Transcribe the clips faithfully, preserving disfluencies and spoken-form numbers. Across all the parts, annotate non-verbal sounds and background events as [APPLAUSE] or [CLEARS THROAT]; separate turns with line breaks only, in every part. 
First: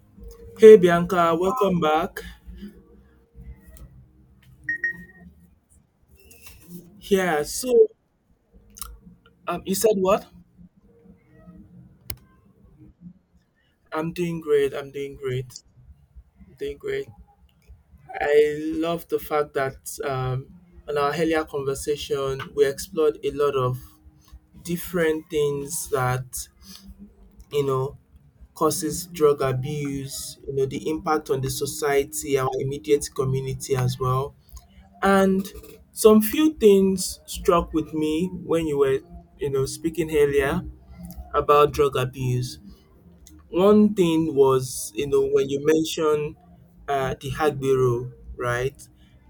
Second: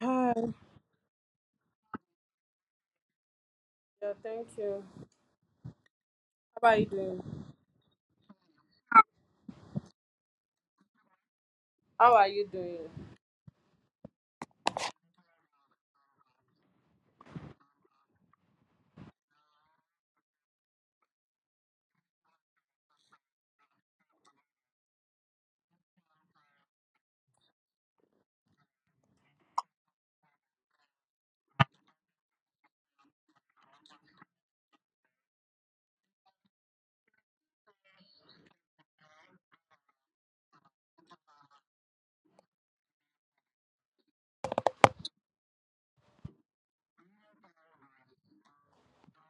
Hi.
Hey Bianca, welcome back.
Yeah, thank you. How are you
Yeah,
doing?
so um, you said what?
How are you doing?
I'm doing great. I'm doing great. I'm doing great. I love the fact that um, on our earlier conversation, we explored a lot of different things that you know causes drug abuse. You know the impact on the society, our immediate community as well, and some few things struck with me when you were you know speaking earlier about drug abuse. One thing was, you know, when you mentioned uh, the Hagbero, right?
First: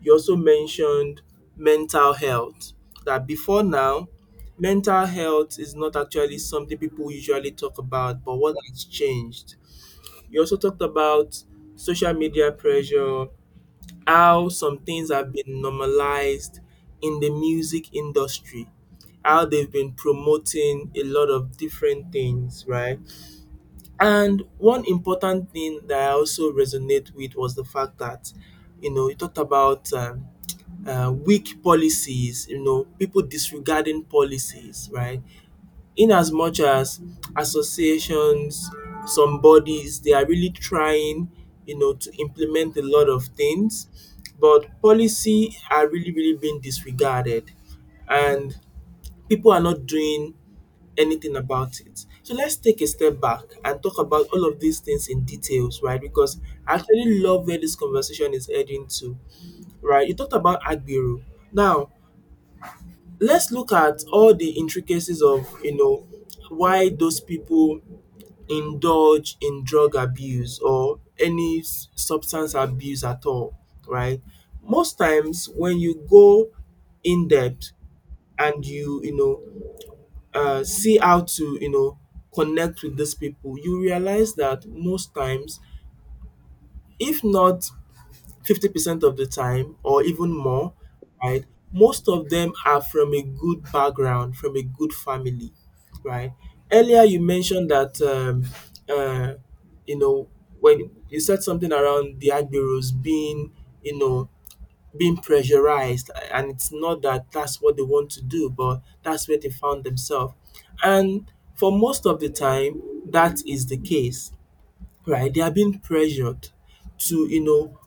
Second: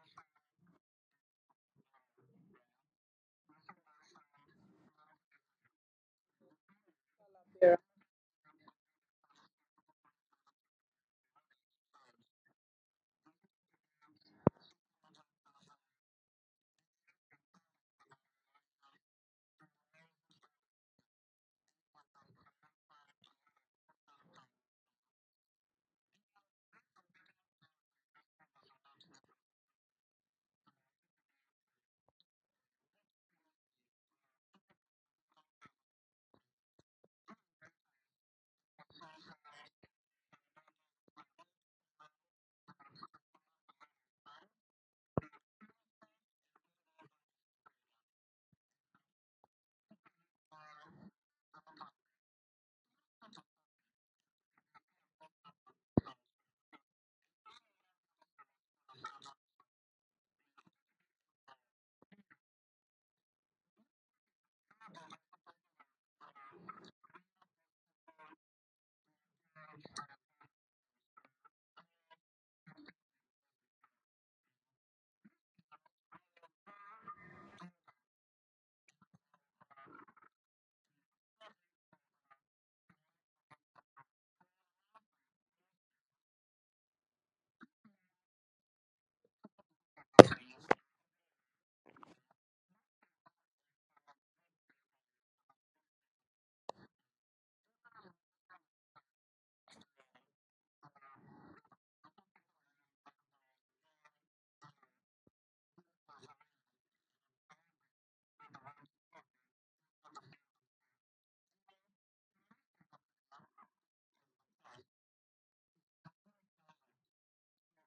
You also mentioned mental health. That before now, mental health is not actually something people usually
Yeah.
talk about, but what has changed? You also talked about social media pressure, how some things have been normalized in the music industry, how they've been promoting a lot of different things, right? And one important thing that I also resonate with was the fact that, you know, you talked about um, uh, weak policies, you know, people disregarding policies, right? In as much as associations, some bodies, they are really trying, you know, to implement a lot of things, but policy are really, really being disregarded. And people are not doing anything about it. So let's take a step back and talk about all of these things in details, right? Because I actually love where this conversation is heading to, right? You talked about Agbero. Now, let's look at all the intricacies of, you know, why those people indulge in drug abuse or any s- substance abuse at all, right? Most times when you go in depth and you, you know, uh, see how to you know connect with these people, you realize that most times, if not fifty percent of the time or even more, right, most of them are from a good background, from a good family, right? Earlier you mentioned that um, uh, you know when you said something around the agberos being you know being pressurized, and it's not that that's what they want to do, but that's where they found themselves. And for most of the time, that is the case, right? They are being pressured to, you know,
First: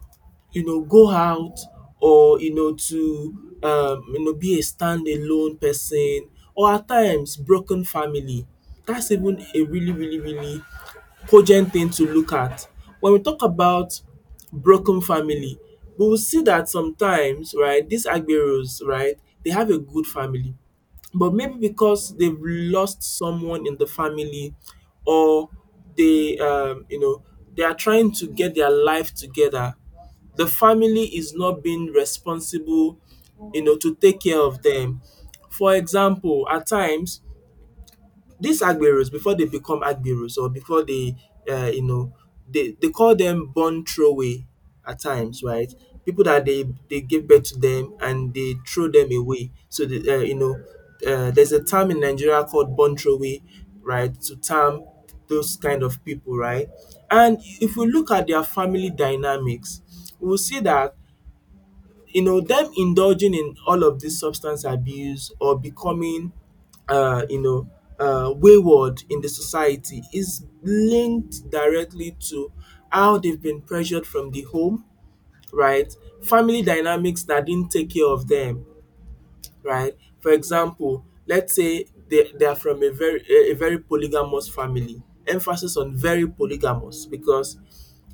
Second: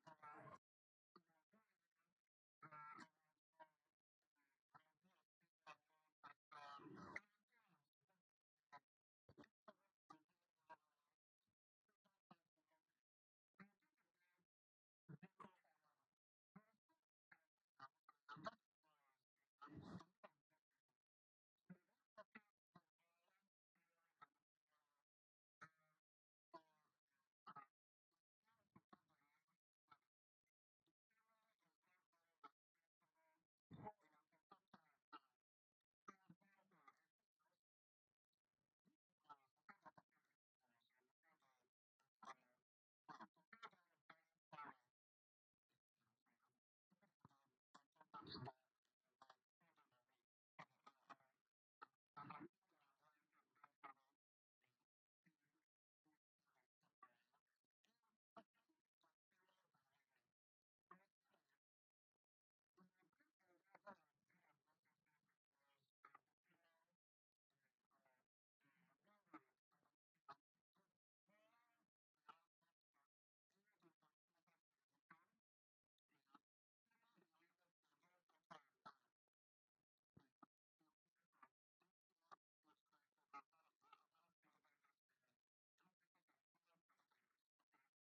you know, go out, or, you know, to, um, you know, be a standalone person, or at times broken family. That's even a really, really, really cogent thing to look at. When we talk about broken family, we will see that sometimes, right, these Agberos, right, they have a good family. But maybe because they've lost someone in the family, or they, um, you know, they are trying to get their life together, the family is not being responsible, you know, to take care of them. For example, at times these agberos, before they become agberos, or before they um you know they they call them born throwaway, at times, right? People that they they give birth to them and they throw them away. So the um you know um there's a term in Nigeria called born throwaway, right, to term those kind of people, right? And if we look at their family dynamics, we will see that you know them indulging in all of this substance abuse, or becoming uh, you know uh, wayward in the society, is linked directly to how they've been pressured from the home, right? Family dynamics that didn't take care of them, right? For example, let's say they they are from a very a a very polygamous family, emphasis on very polygamous, because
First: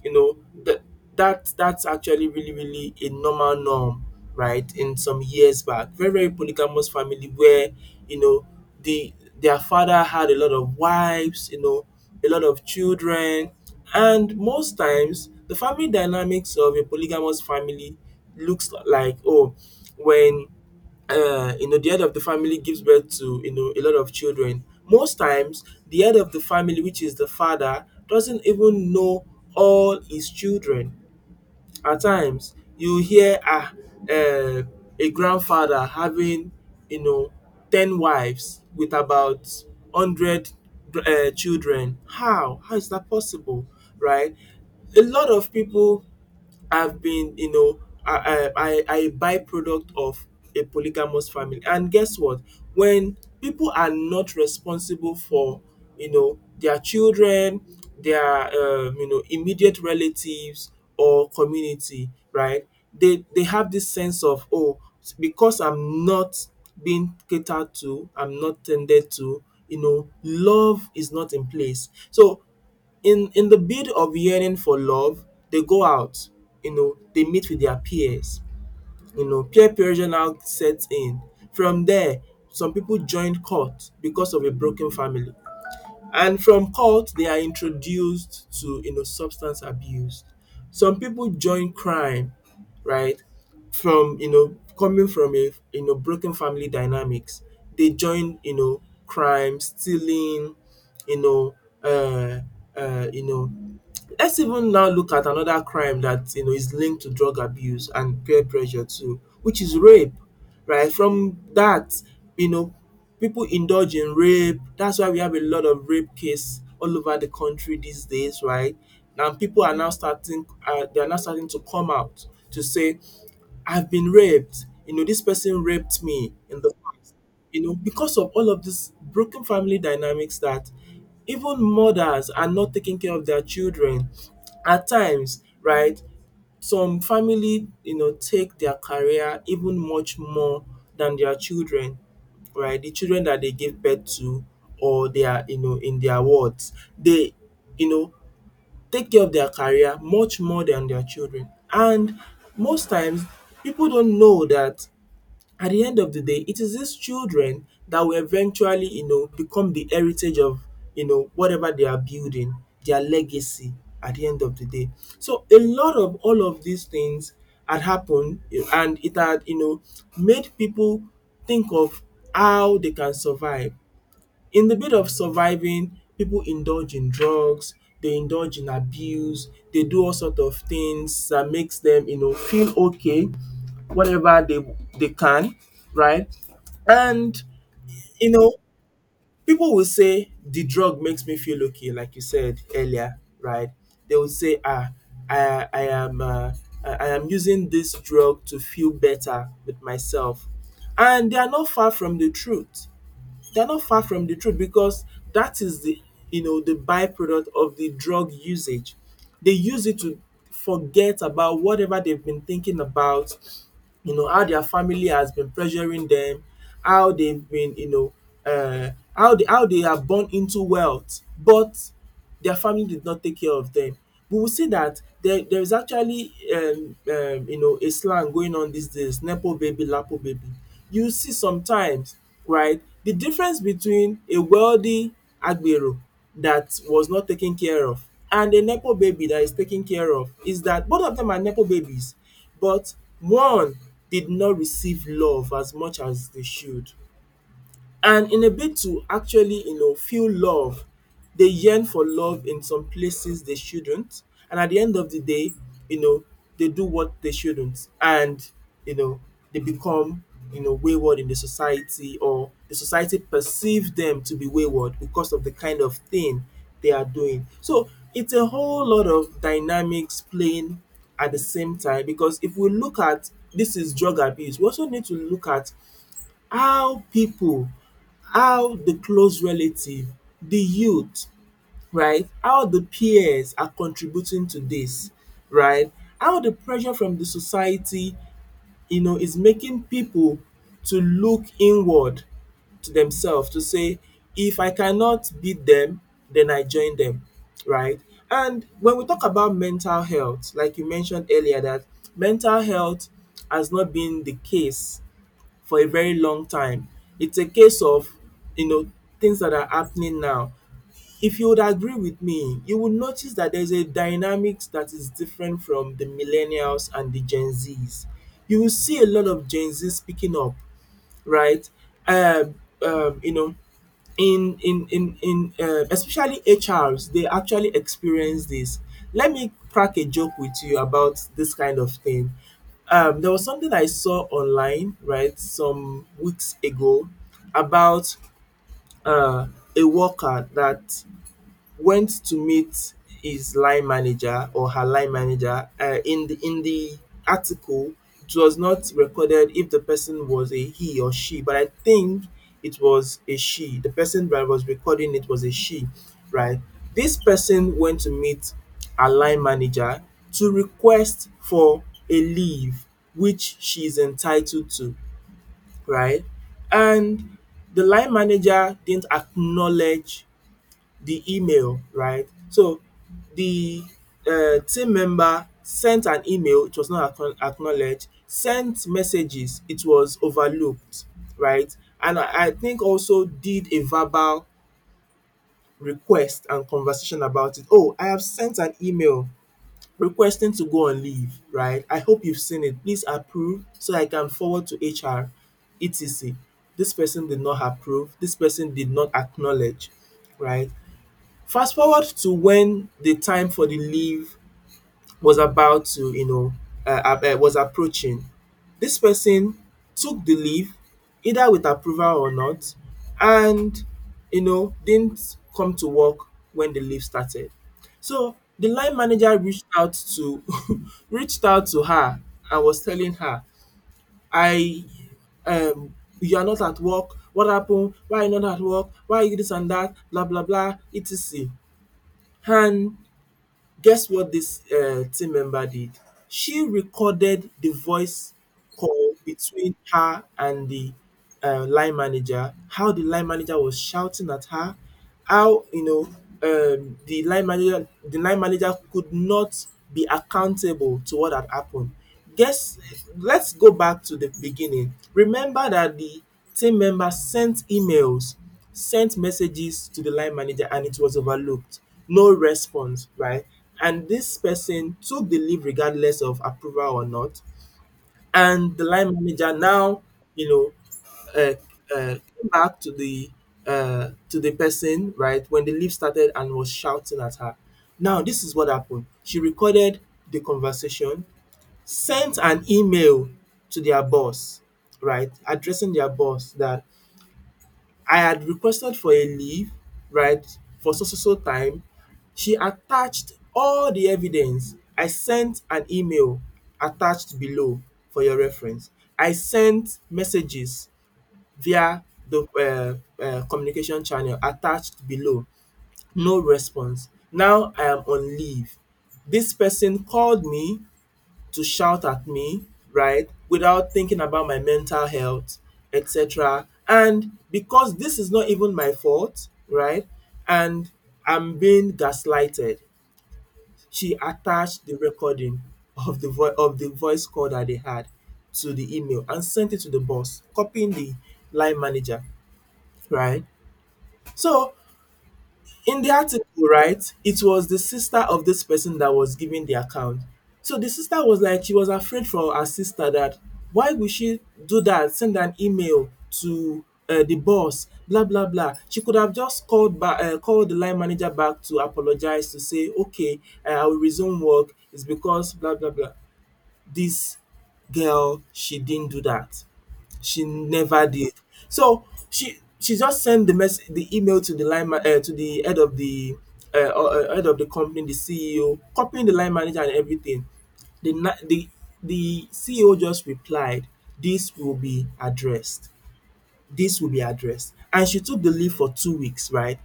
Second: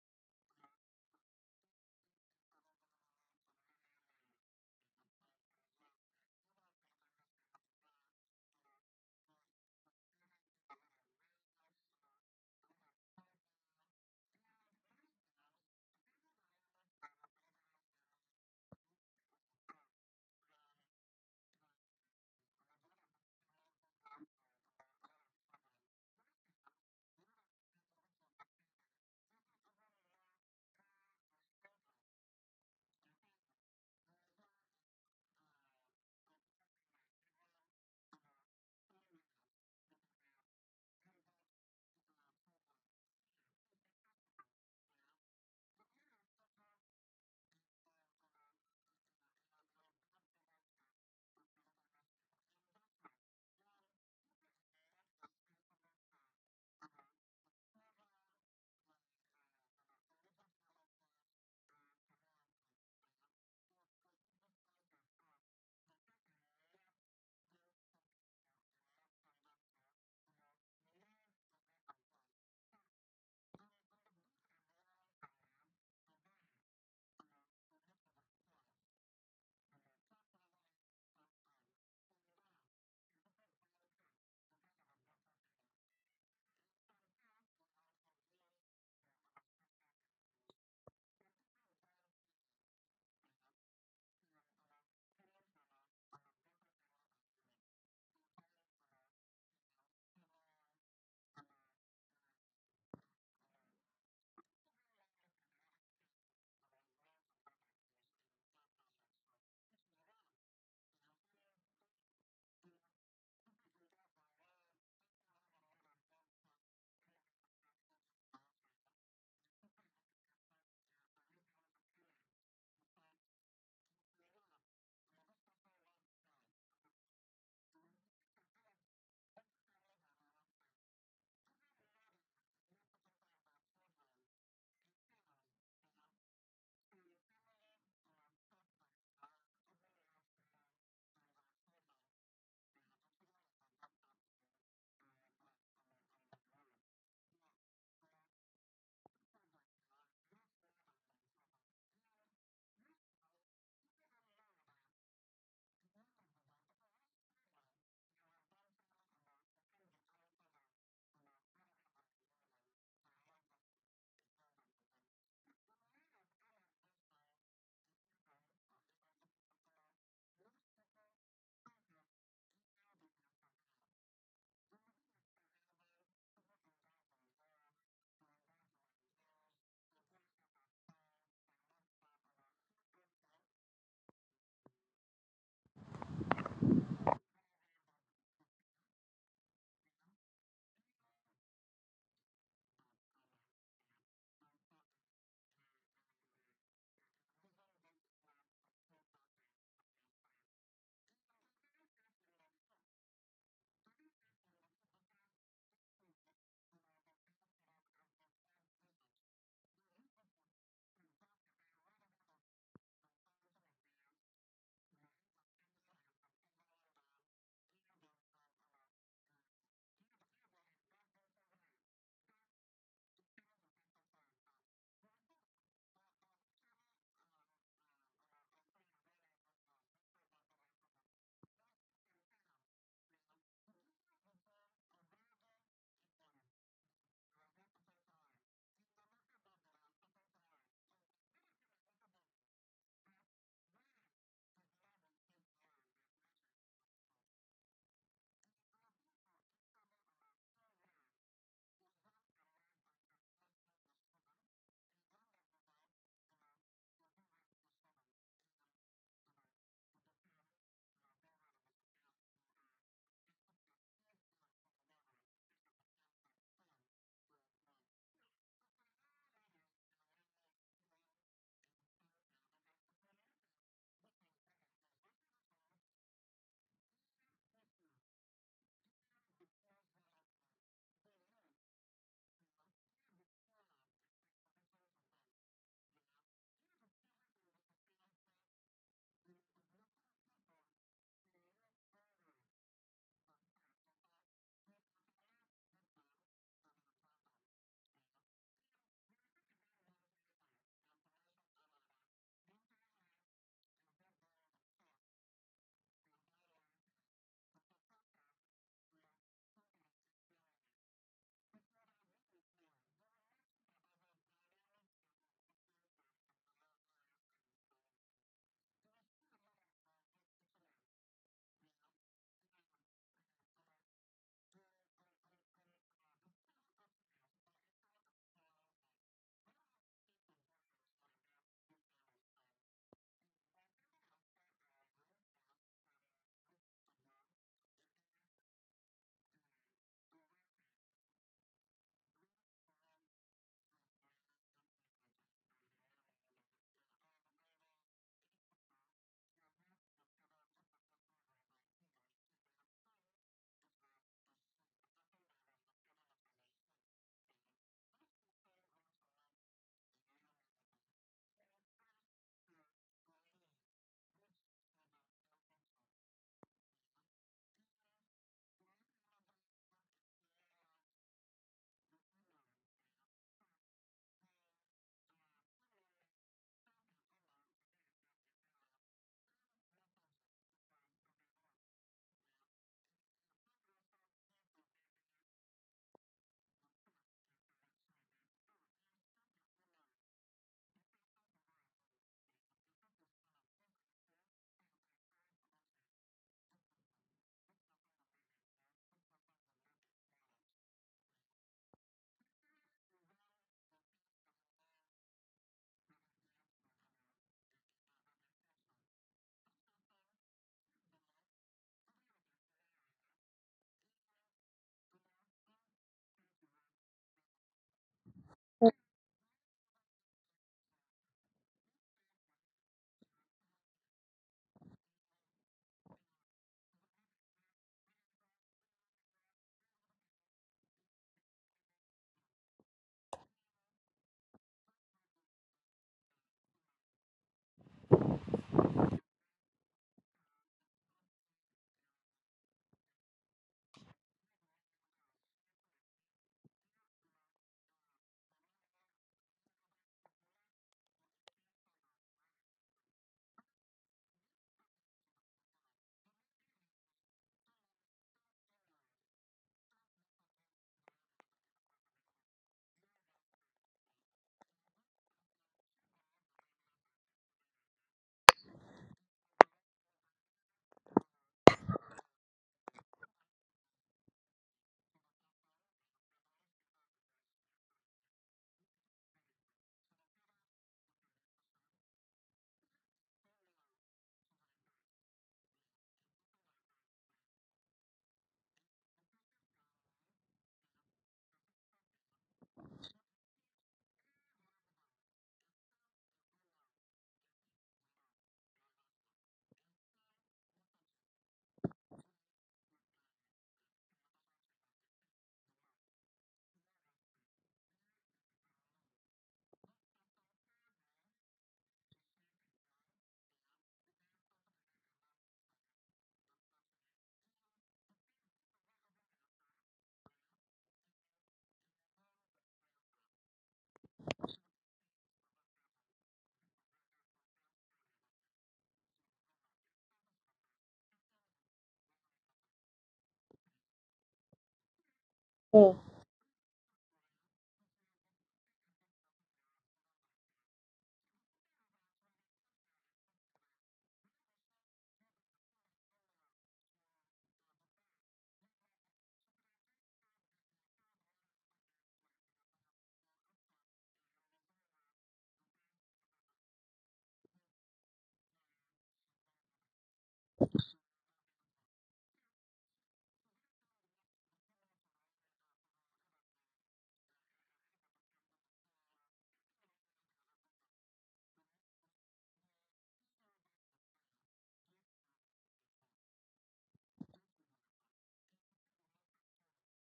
you know that that that's actually really, really a normal norm, right? In some years back, very, very polygamous family where, you know, the their father had a lot of wives, you know, a lot of children. And most times the family dynamics of a polygamous family looks like, oh, when, uh, you know, the head of the family gives birth to, you know, a lot of children. Most times, the head of the family, which is the father, doesn't even know all his children. At times, you hear, ah, uh, a grandfather having, you know, ten wives with about one hundred uh, children. How? How is that possible? Right? A lot of people have been, you know, a, a, a a byproduct of a polygamous family. And guess what? When people are not responsible for, you know, their children, their, um, you know, immediate relatives or community, right? They, they have this sense of, oh, because I'm not being catered to, I'm not tended to, you know, love is not in place. So in in the bid of yearning for love, they go out, you know, they meet with their peers, you know, peer pressure now sets in. From there, some people join court because of a broken family. And from cult, they are introduced to, you know substance abuse. Some people join crime, right? From, you know coming from a, you know broken family dynamics, they join, you know crime, stealing, you know, uh, uh, you know let's even now look at another crime that, you know, is linked to drug abuse and peer pressure too, which is rape, right? From that, you know, people indulge in rape. That's why we have a lot of rape case all over the country these days, right? And people are now starting, uh, they are now starting to come out to say, I've been raped. You know, this person raped me in the past. You know, because of all of these broken family dynamics that even mothers are not taking care of their children. At times, right, some family, you know, take their career even much more than their children, right? The children that they give birth to, or they are, you know, in their wards. They, you know, take care of their career much more than their children. And most times, people don't know that at the end of the day, it is these children that will eventually, you know, become the heritage of, you know, whatever they are building, their legacy at the end of the day. So a lot of all of these things had happened, you know, and it had, you know, made people think of how they can survive. In the bid of surviving, people indulge in drugs. They indulge in abuse. They do all sort of things that makes them, you know feel okay, whatever they they can, right? And, you know, people will say the drug makes me feel okay, like you said earlier, right. They will say, ah, I I am um I I am using this drug to feel better with myself, and they are not far from the truth. They're not far from the truth because that is the, you know the byproduct of the drug usage. They use it to forget about whatever they've been thinking about, you know, how their family has been pressuring them, how they've been, you know, uh how they, how they are born into wealth. But their family did not take care of them. We will see that there there is actually um um you know, a slang going on these days, nepo baby, lapo baby. You see sometimes, right, the difference between a wealthy agbero that was not taken care of and a nepo baby that is taken care of is that both of them are nepo babies, but one did not receive love as much as they should. And in a bid to actually, you know, feel love, they yearn for love in some places they shouldn't. And at the end of the day, you know, they do what they shouldn't. And, you know, they become, you know, wayward in the society, or the society perceive them to be wayward because of the kind of thing they are doing. So it's a whole lot of dynamics playing at the same time, because if we look at this is drug abuse, we also need to look at how people, how the close relative, the youth, right? How the peers are contributing to this, right? How the pressure from the society, you know, is making people to look inward to themselves to say, if I cannot beat them, then I join them, right? And when we talk about mental health, like you mentioned earlier, that mental health has not been the case for a very long time. It's a case of, you know, things that are happening now. If you would agree with me, you would notice that there's a dynamics that is different from the millennials and the Gen Zs. You will see a lot of Gen Z speaking up, right? Um, um, you know, in in in in uh, especially H Rs, they actually experience this. Let me crack a joke with you about this kind of thing. Um, there was something I saw online, right, some weeks ago about uh, a worker that went to meet his line manager or her line manager. Uh, in the in the article, it was not recorded if the person was a he or she, but I think it was a she. The person that was recording it was a she, right? This person went to meet her line manager to request for a leave which she is entitled to, right? And the line manager didn't acknowledge the email, right? So the uh, team member sent an email, it was not acknow- acknowledged, sent messages, it was overlooked, right? And I, I think also did a verbal request and conversation about it. Oh, I have sent an email requesting to go on leave, right? I hope you've seen it. Please approve so I can forward to H R, et cetera. This person did not approve, this person did not acknowledge, right? Fast forward to when the time for the leave was about to, you know, um was approaching. This person took the leave either with approval or not, and you know didn't come to work when the leave started. So the line manager reached out to [LAUGHS] reached out to her and was telling her I um you are not at work. What happened? Why are you not at work? Why are you this and dat, blah blah bla, et cetera. And guess what this uh, team member did? She recorded the voice call between her and the uh, line manager. How the line manager was shouting at her. How you know um, the line manager the line manager could not be accountable to what had happened. Guess, let's go back to the beginning. Remember that the team member sent emails, sent messages to the line manager and it was overlooked. No response, right? And this person took the leave regardless of approval or not. And the line manager now, you know, uh, uh, came back to the uh, to the person, right, when the leave started and was shouting at her. Now, this is what happened. She recorded the conversation, sent an email to their boss, right, addressing their boss that I had requested for a leave, right, for so so so time. She attached all the evidence. I sent an email, attached below for your reference. I sent messages via the uh, uh, communication channel, attached below. No response. Now I am on leave. This person called me to shout at me, right? Without thinking about my mental health, et cetera. And because this is not even my fault, right? And I'm being gaslighted. She attached the recording of the vo- of the voice call that they had to the email and sent it to the boss, copying the line manager, right? So
Mm,
in the article, right, it was the sister of this person that was giving the account. So the sister was like, she was afraid for her sister, that why would she do that? Send an email to uh, the boss, blah blah blah. She could have just called back, uh, called the line manager back to apologize, to say, okay, uh, I will resume work. It's because blah blah blah. This girl, she didn't do that. She never did. So she she just sent the mess the email to the line ma- uh, to the head of the eh, uh, uh, head of the company, the C E O, copying the line manager and everything. The na- the the C E O just replied, "This will be addressed. This will be addressed." And she took the leave for two weeks, right?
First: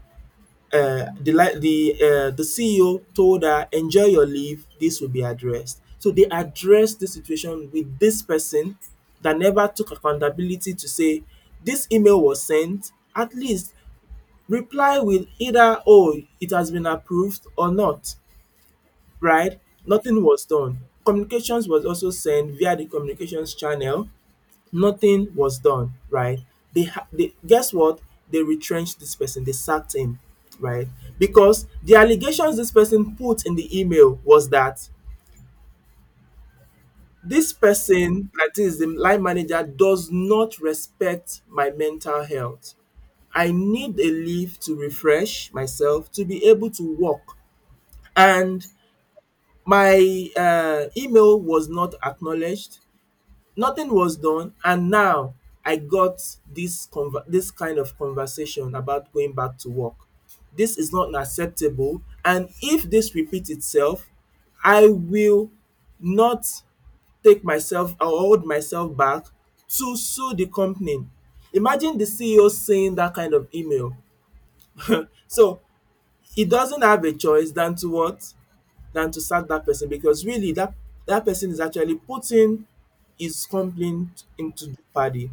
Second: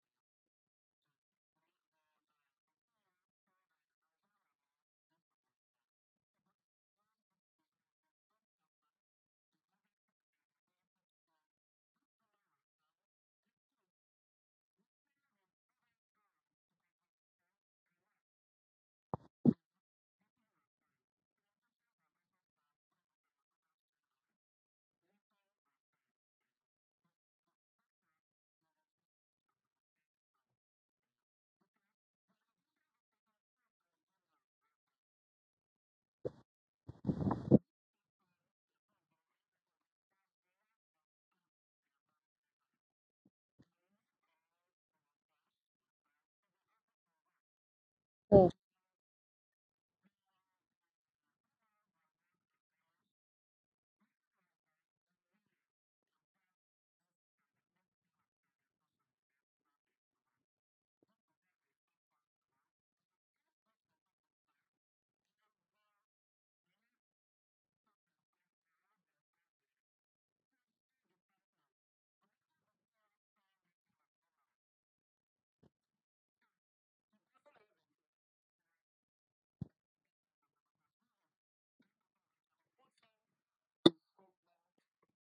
uh, the li- the uh, the C E O told her, "Enjoy your leave. This will be addressed." So they addressed the situation with this person that never took accountability, to say this email was sent. At least reply with either, "Oh, it has been approved," or, "Not," right? Nothing was done. Communications was also sent via the communications channel. Nothing was done, right? They, ha- they guess what? They retrenched this person. They sacked him, right? Because the allegations this person put in the email was that this person, that is the line manager, does not respect my mental health. I need a leave to refresh myself to be able to work.
mm.
And my um email was not acknowledged, nothing was done, and now I got this conver this kind of conversation about going back to work. This is not acceptable, and if this repeats itself, I will not take myself or hold myself back to sue the company. Imagine the C E O seeing that kind of email. So he doesn't have a choice than to what, than to sack that person, because really that that person is actually putting his complaint into jeopardy,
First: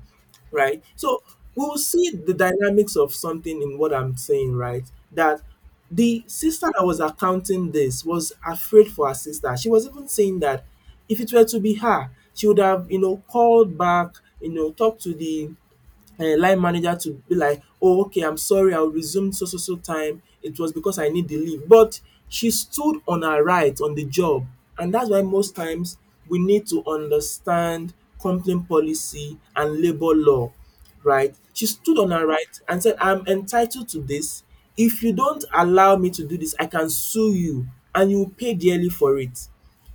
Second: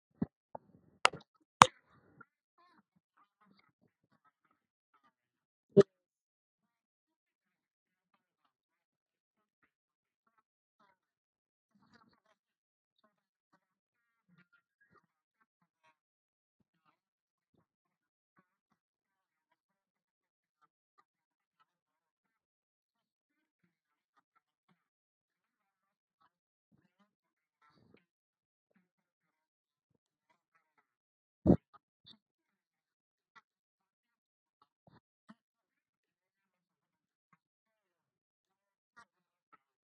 right? So we will see the dynamics of something in what I'm saying, right? That the sister that was accounting this was afraid for her sister. She was even saying that if it were to be her, she would have, you know, called back, you know, talked to the um line manager, to be like, oh, okay, I'm sorry, I'll resume so so so time, it was because I need the leave. But she stood on her right on the job, and that's why most times we need to understand company policy and labour law. Right, she stood on her right and said, I'm entitled to this. If you don't allow me to do this, I can sue you, and you will pay dearly for it,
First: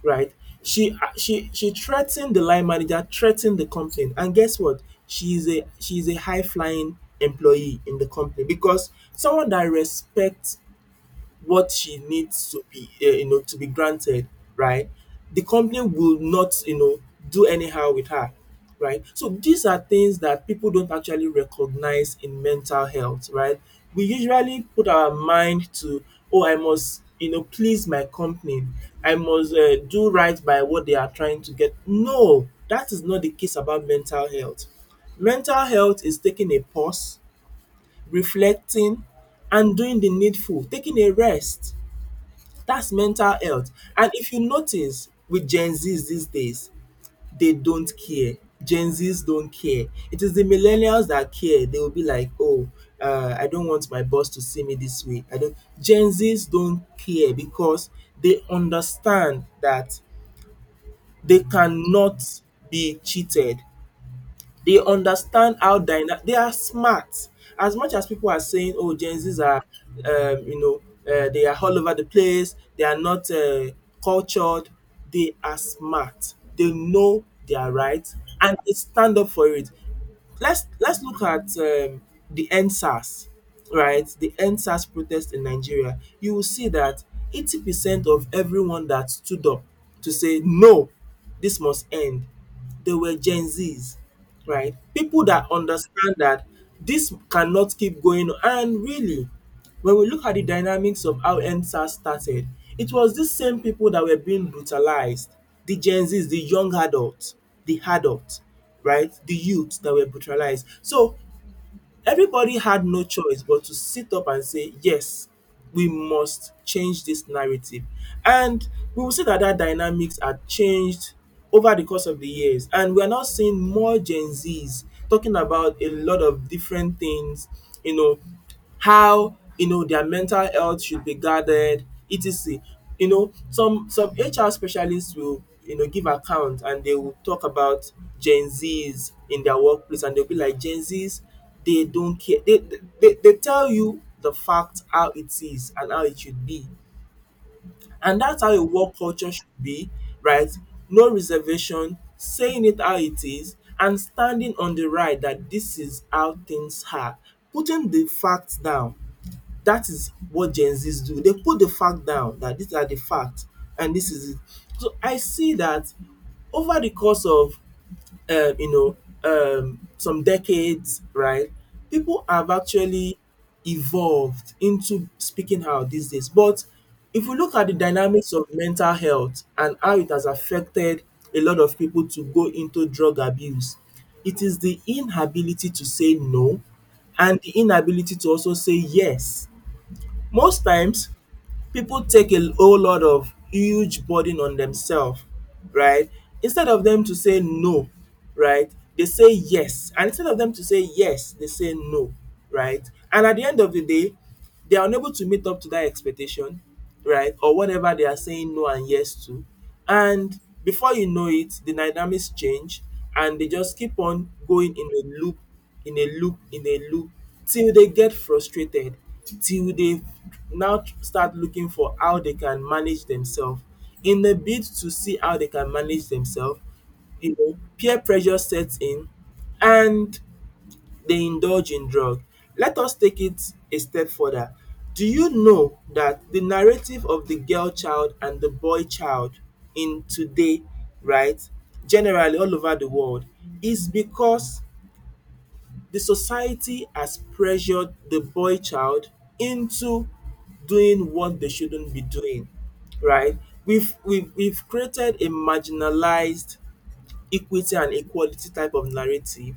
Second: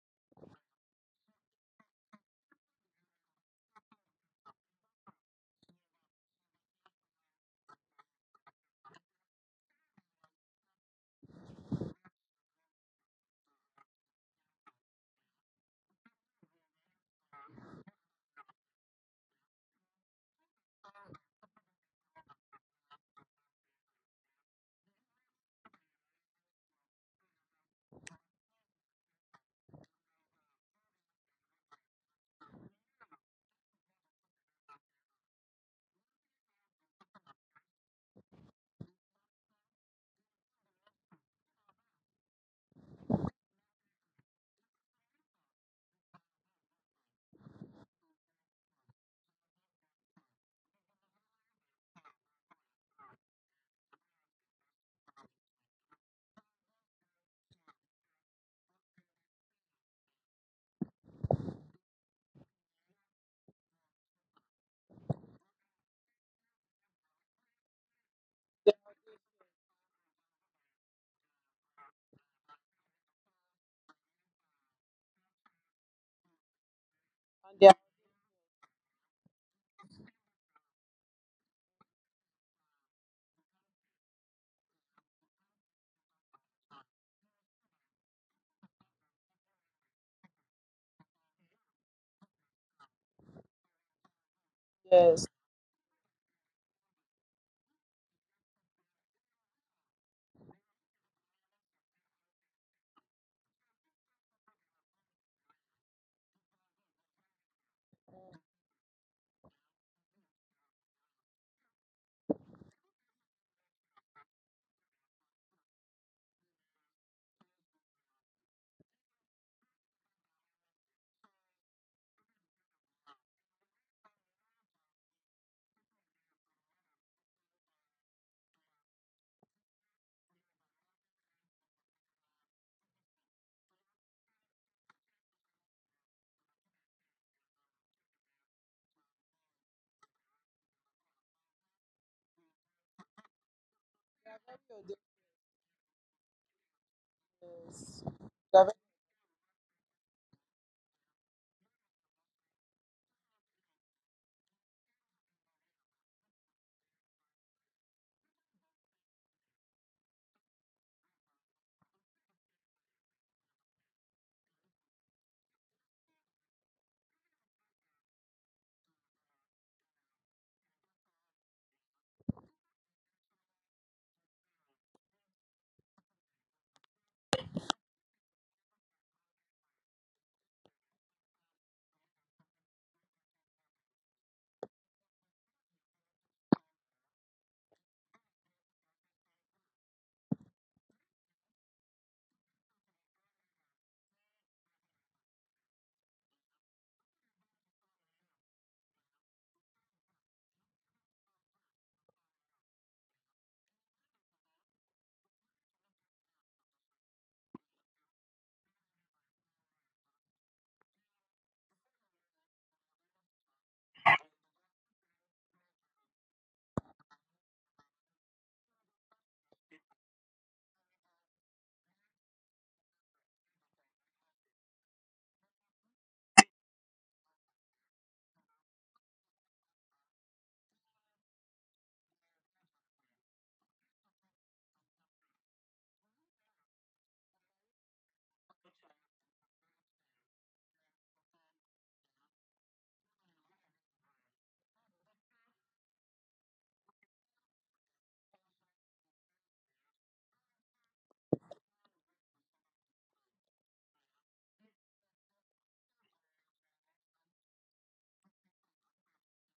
right? She uh, she she threatened the line manager, threatened the company, and guess what? She is a she is a high flying employee in the company, because someone that respects what she needs to be, uh, you know, to be granted, right? The company will not, you know, do anyhow with her, right? So these are things that people don't actually recognize in mental health, right? We usually put our mind to, oh, I must, you know, please my company. I must uh, do right by what they are trying to get. No, that is not the case about mental health. Mental health is taking a pause, reflecting, and doing the needful, taking a rest. That's mental health. And if you notice with Gen Zs these days, they don't care. Gen Zs don't care. It is the millennials that care. They will be like, oh, uh, I don't want my boss to see me this way. I don't. Gen Zs don't care because they understand that they cannot be cheated. They understand how dynamic, they are smart. As much as people are
Yeah,
saying, "Oh, Gen Zs are, um, you know, uh, they are all over the place. They are not uh, cultured." They are smart. They know
yeah,
their rights and they stand up for it. Let's let's look at um, the endsars, right, the endsars protest in nigeria. You will see that 80 percent of everyone that stood up to say no, this must end, they were gen z's, right, people
yes.
that understand that this cannot keep going on. And really, when we look at the dynamics of how Endsars started, it was these same people that were being brutalized. The Gen Zs, the young adults, the adults, right? The youths that were brutalized. So everybody had no choice but to sit up and say, yes, we must change this narrative. And we will see that that dynamics had changed over the course of the years. And we are now seeing more Gen Zs talking about a lot of different things, you know, how you know their mental health should be guarded, etc. You know, some some H R specialists will you know give account, and they will talk about gen z's in their workplace, and they'll be like, gen z's, they don't care they, they they tell you the
Yeah, very
fact
good,
how it is and how it should be.
yes.
And that's how a
Yeah,
work culture should be, right? No reservation, saying it how it is, and standing on the right that this is how things are, putting the facts down. That is what Gen Zs do. They put the fact down, that these are the facts and this is it. So I see that over the course of um, you know um, some decades, right, people have actually evolved into speaking out these days. But if we look at the dynamics of mental health and how it has affected a lot of people to go into drug abuse, it is the inability to say no and the inability to also say yes. Most times, people take a whole lot of huge burden on themselves, right? Instead of them to say no, right? They say yes. And instead of them to say yes, they say no, right? And at the end of the day, they are unable to meet up to that expectation, right? Or whatever they are saying no and yes to. And before you know it, the dynamics change, and they just keep on going in a loop, in a loop, in a loop, till they get frustrated, till they now start looking for how they can manage themselves. In the bid to see how they can manage themselves, you know, peer pressure sets in and they indulge in drug. Let us take it a step further. Do you know that the narrative of the girl child and the boy child in today, right, generally all over the world, is because the society has pressured the boy child into doing what they shouldn't be doing, right? We've, we've, we've created a marginalized equity and equality type of narrative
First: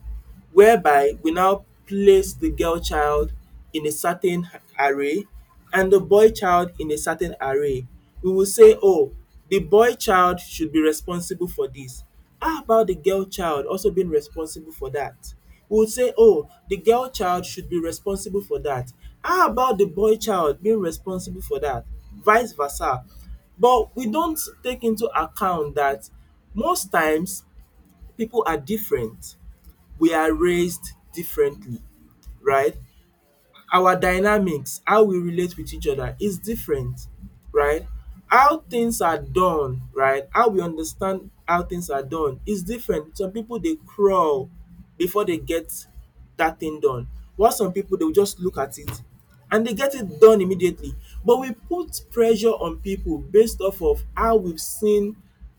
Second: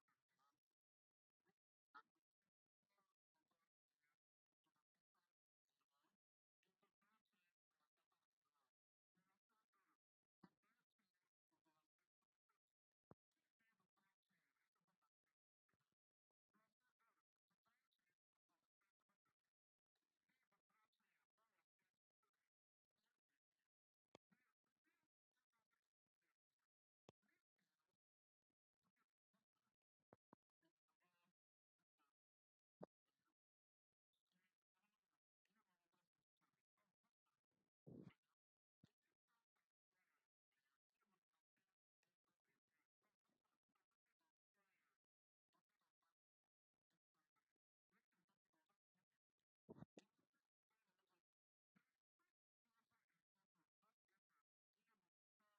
whereby we now place the girl child in a certain array and the boy child in a certain array. We will say, oh, the boy child should be responsible for this. How about the girl child also being responsible for that? We would say, oh, the girl child should be responsible for that. How about the boy child being responsible for that? Vice versa. But we don't take into account that most times people are different. We are raised differently, right? Our dynamics, how we relate with each other is different, right? How things are done, right? How we understand how things are done is different. Some people dey crawl before they get that thing done, while some people they will just look at it and they get it done immediately. But we put pressure on people based off of how we've seen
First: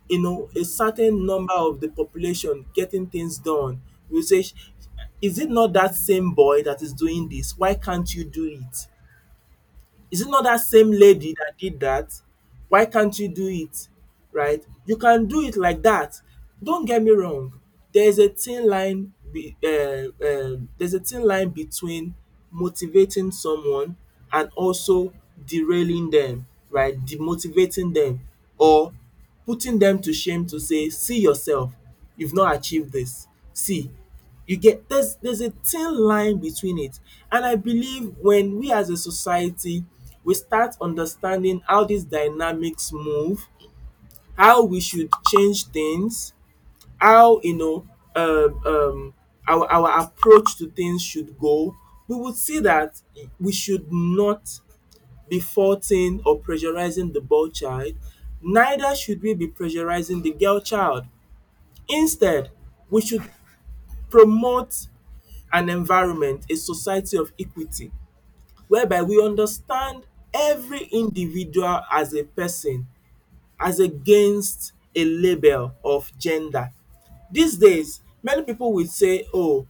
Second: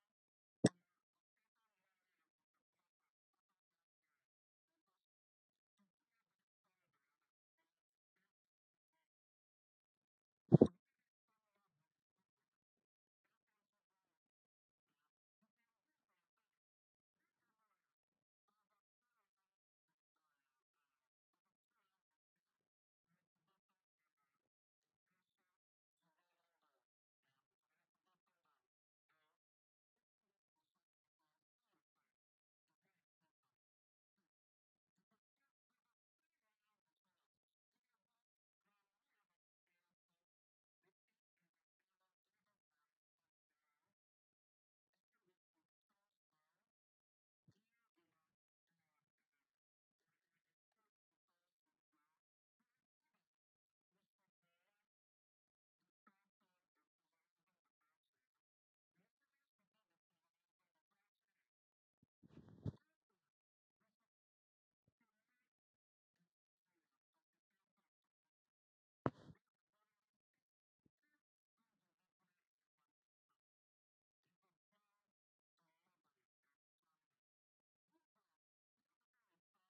you know a certain number of the population getting things done. We say, is it not that same boy that is doing this? Why can't you do it? Is it not that same lady that did that? Why can't you do it? Right? You can do it like that. Don't get me wrong. There is a thin line be, uh, uh, there's a thin line between motivating someone and also derailing them, right? Demotivating them or putting them to shame to say, see yourself, you've not achieved this. See, you get, there's there's a thin line between it. And I believe when we as a society we start understanding how these dynamics move, how we should change things, how you know um, um our our approach to things should go, we would see that we should not be faulting or pressurizing the boy child, neither should we be pressurizing the girl child. Instead, we should promote an environment, a society of equity, whereby we understand every individual as a person, as against a label of gender. These days, many people will say, "Oh,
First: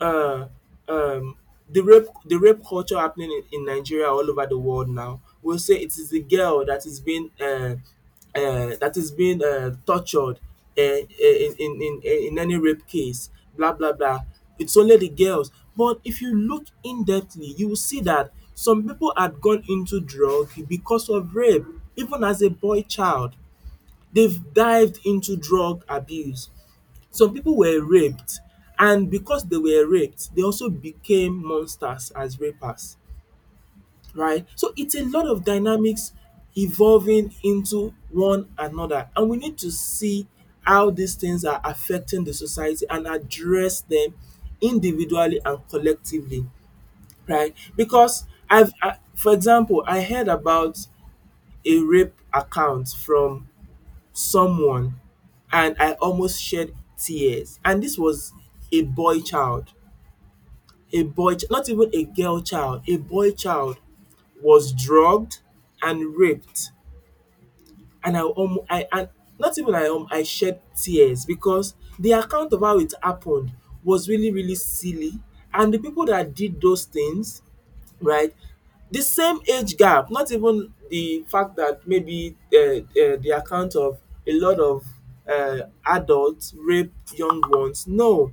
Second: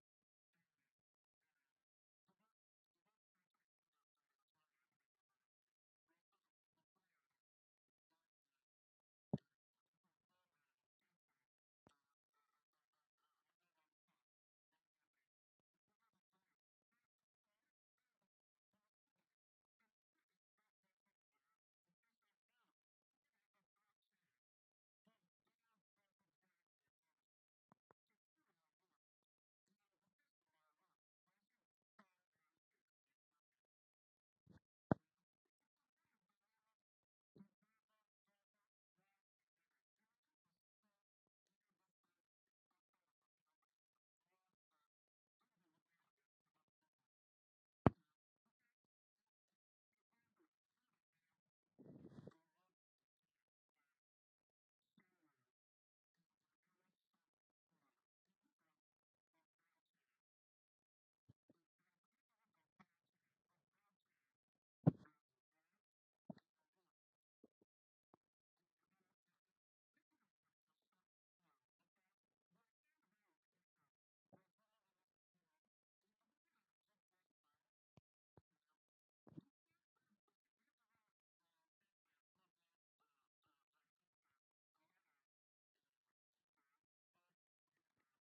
uh, um, the rape the rape culture happening in, in Nigeria all over the world now." Will say it is the girl that is being uh, uh, that is being uh, tortured uh, in, in in in any rape case. Blah, blah, blah, it's only the girls. But if you look in depthly, you will see that some people had gone into drug because of rape. Even as a boy child, they've dived into drug abuse. Some people were raped, and because they were raped, they also became monsters as rapers, right? So it's a lot of dynamics evolving into one another, and we need to see how these things are affecting the society and address them individually and collectively, right? Because, I've, I, for example, I heard about a rape account from someone and I almost shed tears. And this was a boy child, a boy, ch- not even a girl child, a boy child was drugged and raped. And I um, I and not even I um, I shed tears because the account of how it happened was really really silly. And the people that did those things, right, the same age gap, not even the fact that maybe uh, uh, the account of a lot of uh, adults rape young ones. No.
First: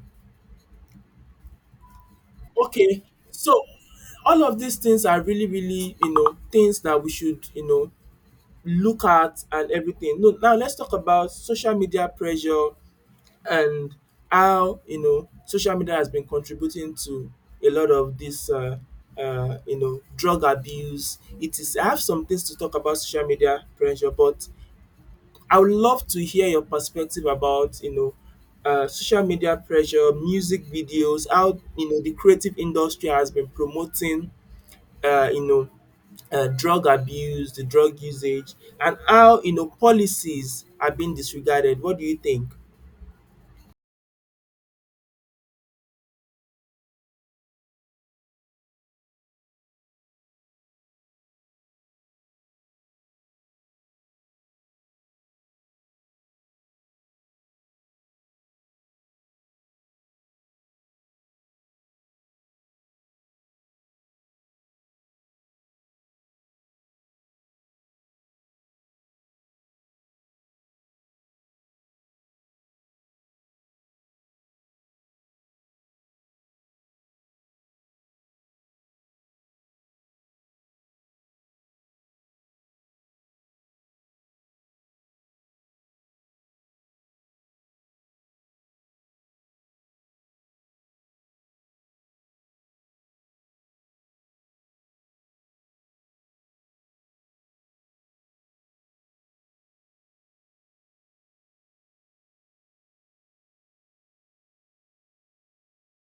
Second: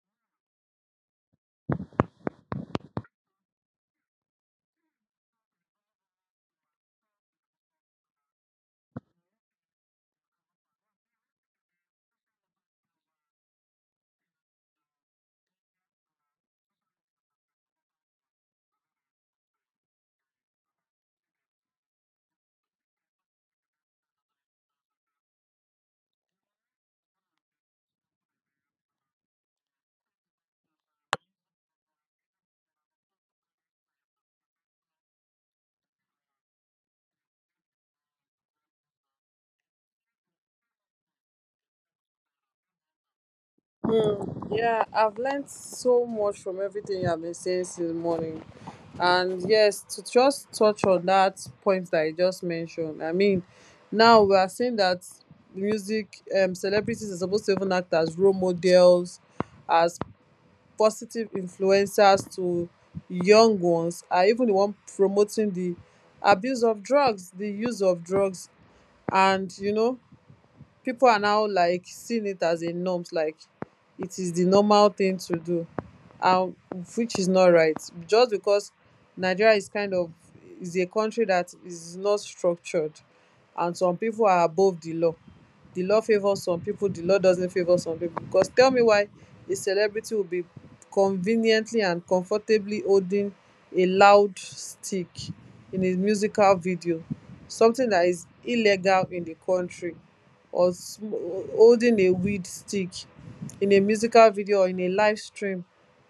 Okay, so all of these things are really, really, you know, things that we should, you know, look at and everything. No, now let's talk about social media pressure and how, you know, social media has been contributing to a lot of this, uh, uh, you know, drug abuse. It is, I have some things to talk about social media pressure, but I would love to hear your perspective about, you know, uh, social media pressure, music videos, how, you know, the creative industry has been promoting, uh, you know, uh, drug abuse, the drug usage, and how, you know, policies are being disregarded. What do you think?
very- mm, yeah, I've learned so much from everything you have been saying since morning. And yes, to just touch on that point that I just mentioned, I mean, now we are seeing that music um celebrities are supposed to even act as role models, as positive influencers to young ones, are even the one promoting the abuse of drugs, the use of drugs. And you know, people are now like seeing it as a norms, like it is the normal thing to do. um, which is not right, just because Nigeria is kind of is a country that is not structured, and some people are above the law. The law favours some people, the law doesn't favour some people. Because tell me why a celebrity will be conveniently and comfortably holding a loud stick in a musical video, something that is illegal in the country, or sm- holding a weed stick in a musical video or in a live stream,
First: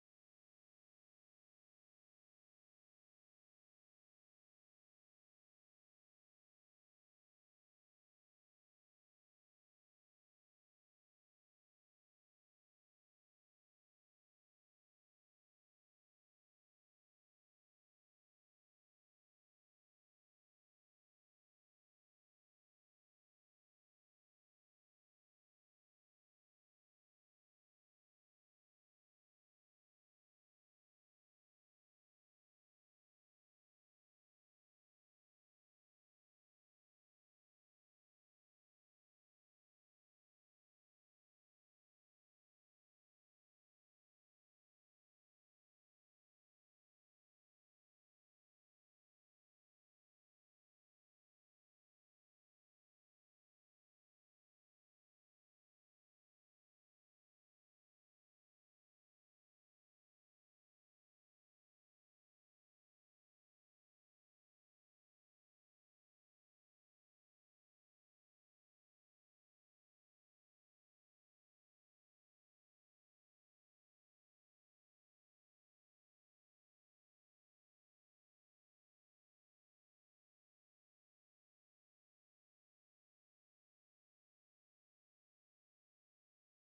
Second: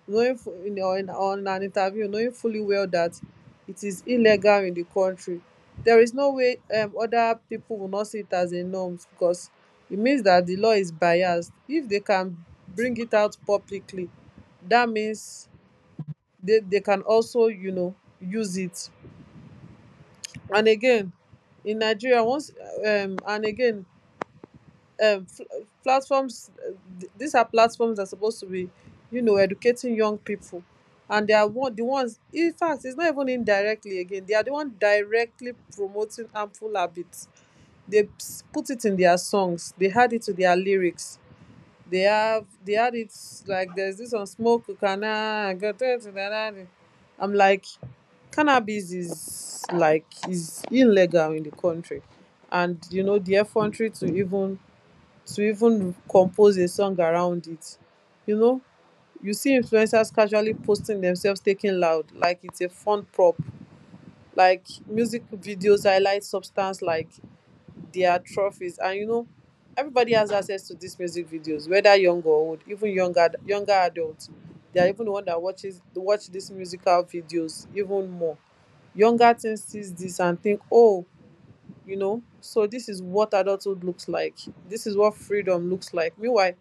knowing fu- in, or in, on an interview knowing fully well that it is illegal in the country. There is no way um, other people will not see it as a norm, because it means that the law is biased. If they can bring it out publicly, that means they, they can also, you know, use it. And again, in Nigeria, once um and again, um, fl- platforms uh, th- these are platforms that are supposed to be, you know, educating young people. And they are one the ones, in fact it's not even indirectly, again they are the one directly promoting harmful habits. They ps- put it in their songs, they add it to their lyrics, they have they had it, like there's this "On Smoke" Ukana. I'm like, cannabis is like, is illegal in the country, and you know, the effrontery to even, to even compose a song around it. You know, you see influencers casually posting themselves taking loud, like it's a fun prop. Like music videos highlight substance like their trophies, and you know, everybody has access to these music videos, whether young or old, even younger younger adults. They are even the one that watches watch these musical videos even more. Younger teens sees this and think, oh, you know, so this is what adulthood looks like, this is what freedom looks like. Meanwhile,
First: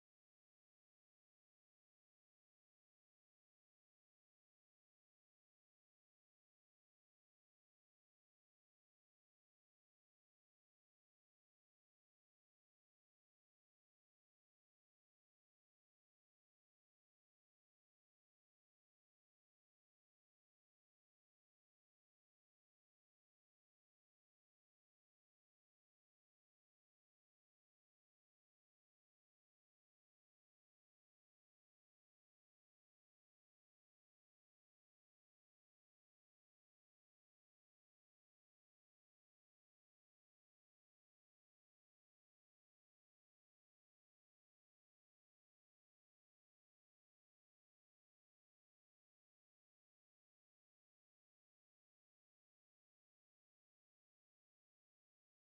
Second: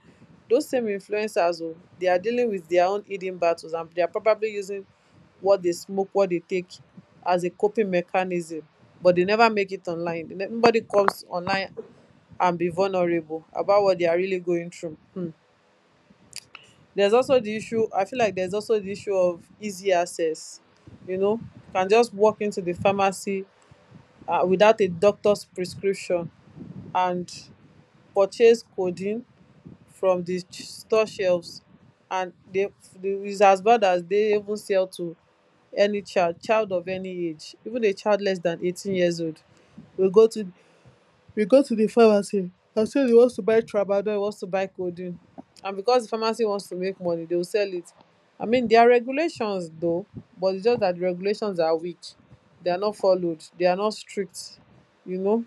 those same influencers, oh, they are dealing with their own hidden battles, and they are probably using what they smoke, what they take, as a coping mechanism. But they never make it online. They ne- nobody comes online and be vulnerable about what they are really going through. Hmm. There's also the issue, I feel like there's also the issue of easy access. You know, you can just walk into the pharmacy uh, without a doctor's prescription and purchase codeine from di store shelves. And is as bad as dey even sell to any child child of any age. Even a child less dan eighteen years old will go to, will go to di pharmacy and say e wants to buy tramadol, e wants to buy codeine. And becos di pharmacy wants to make money, dey will sell it. I mean, dia regulations though, but its just dat di regulations are weak, they are not followed, they are not strict. You know,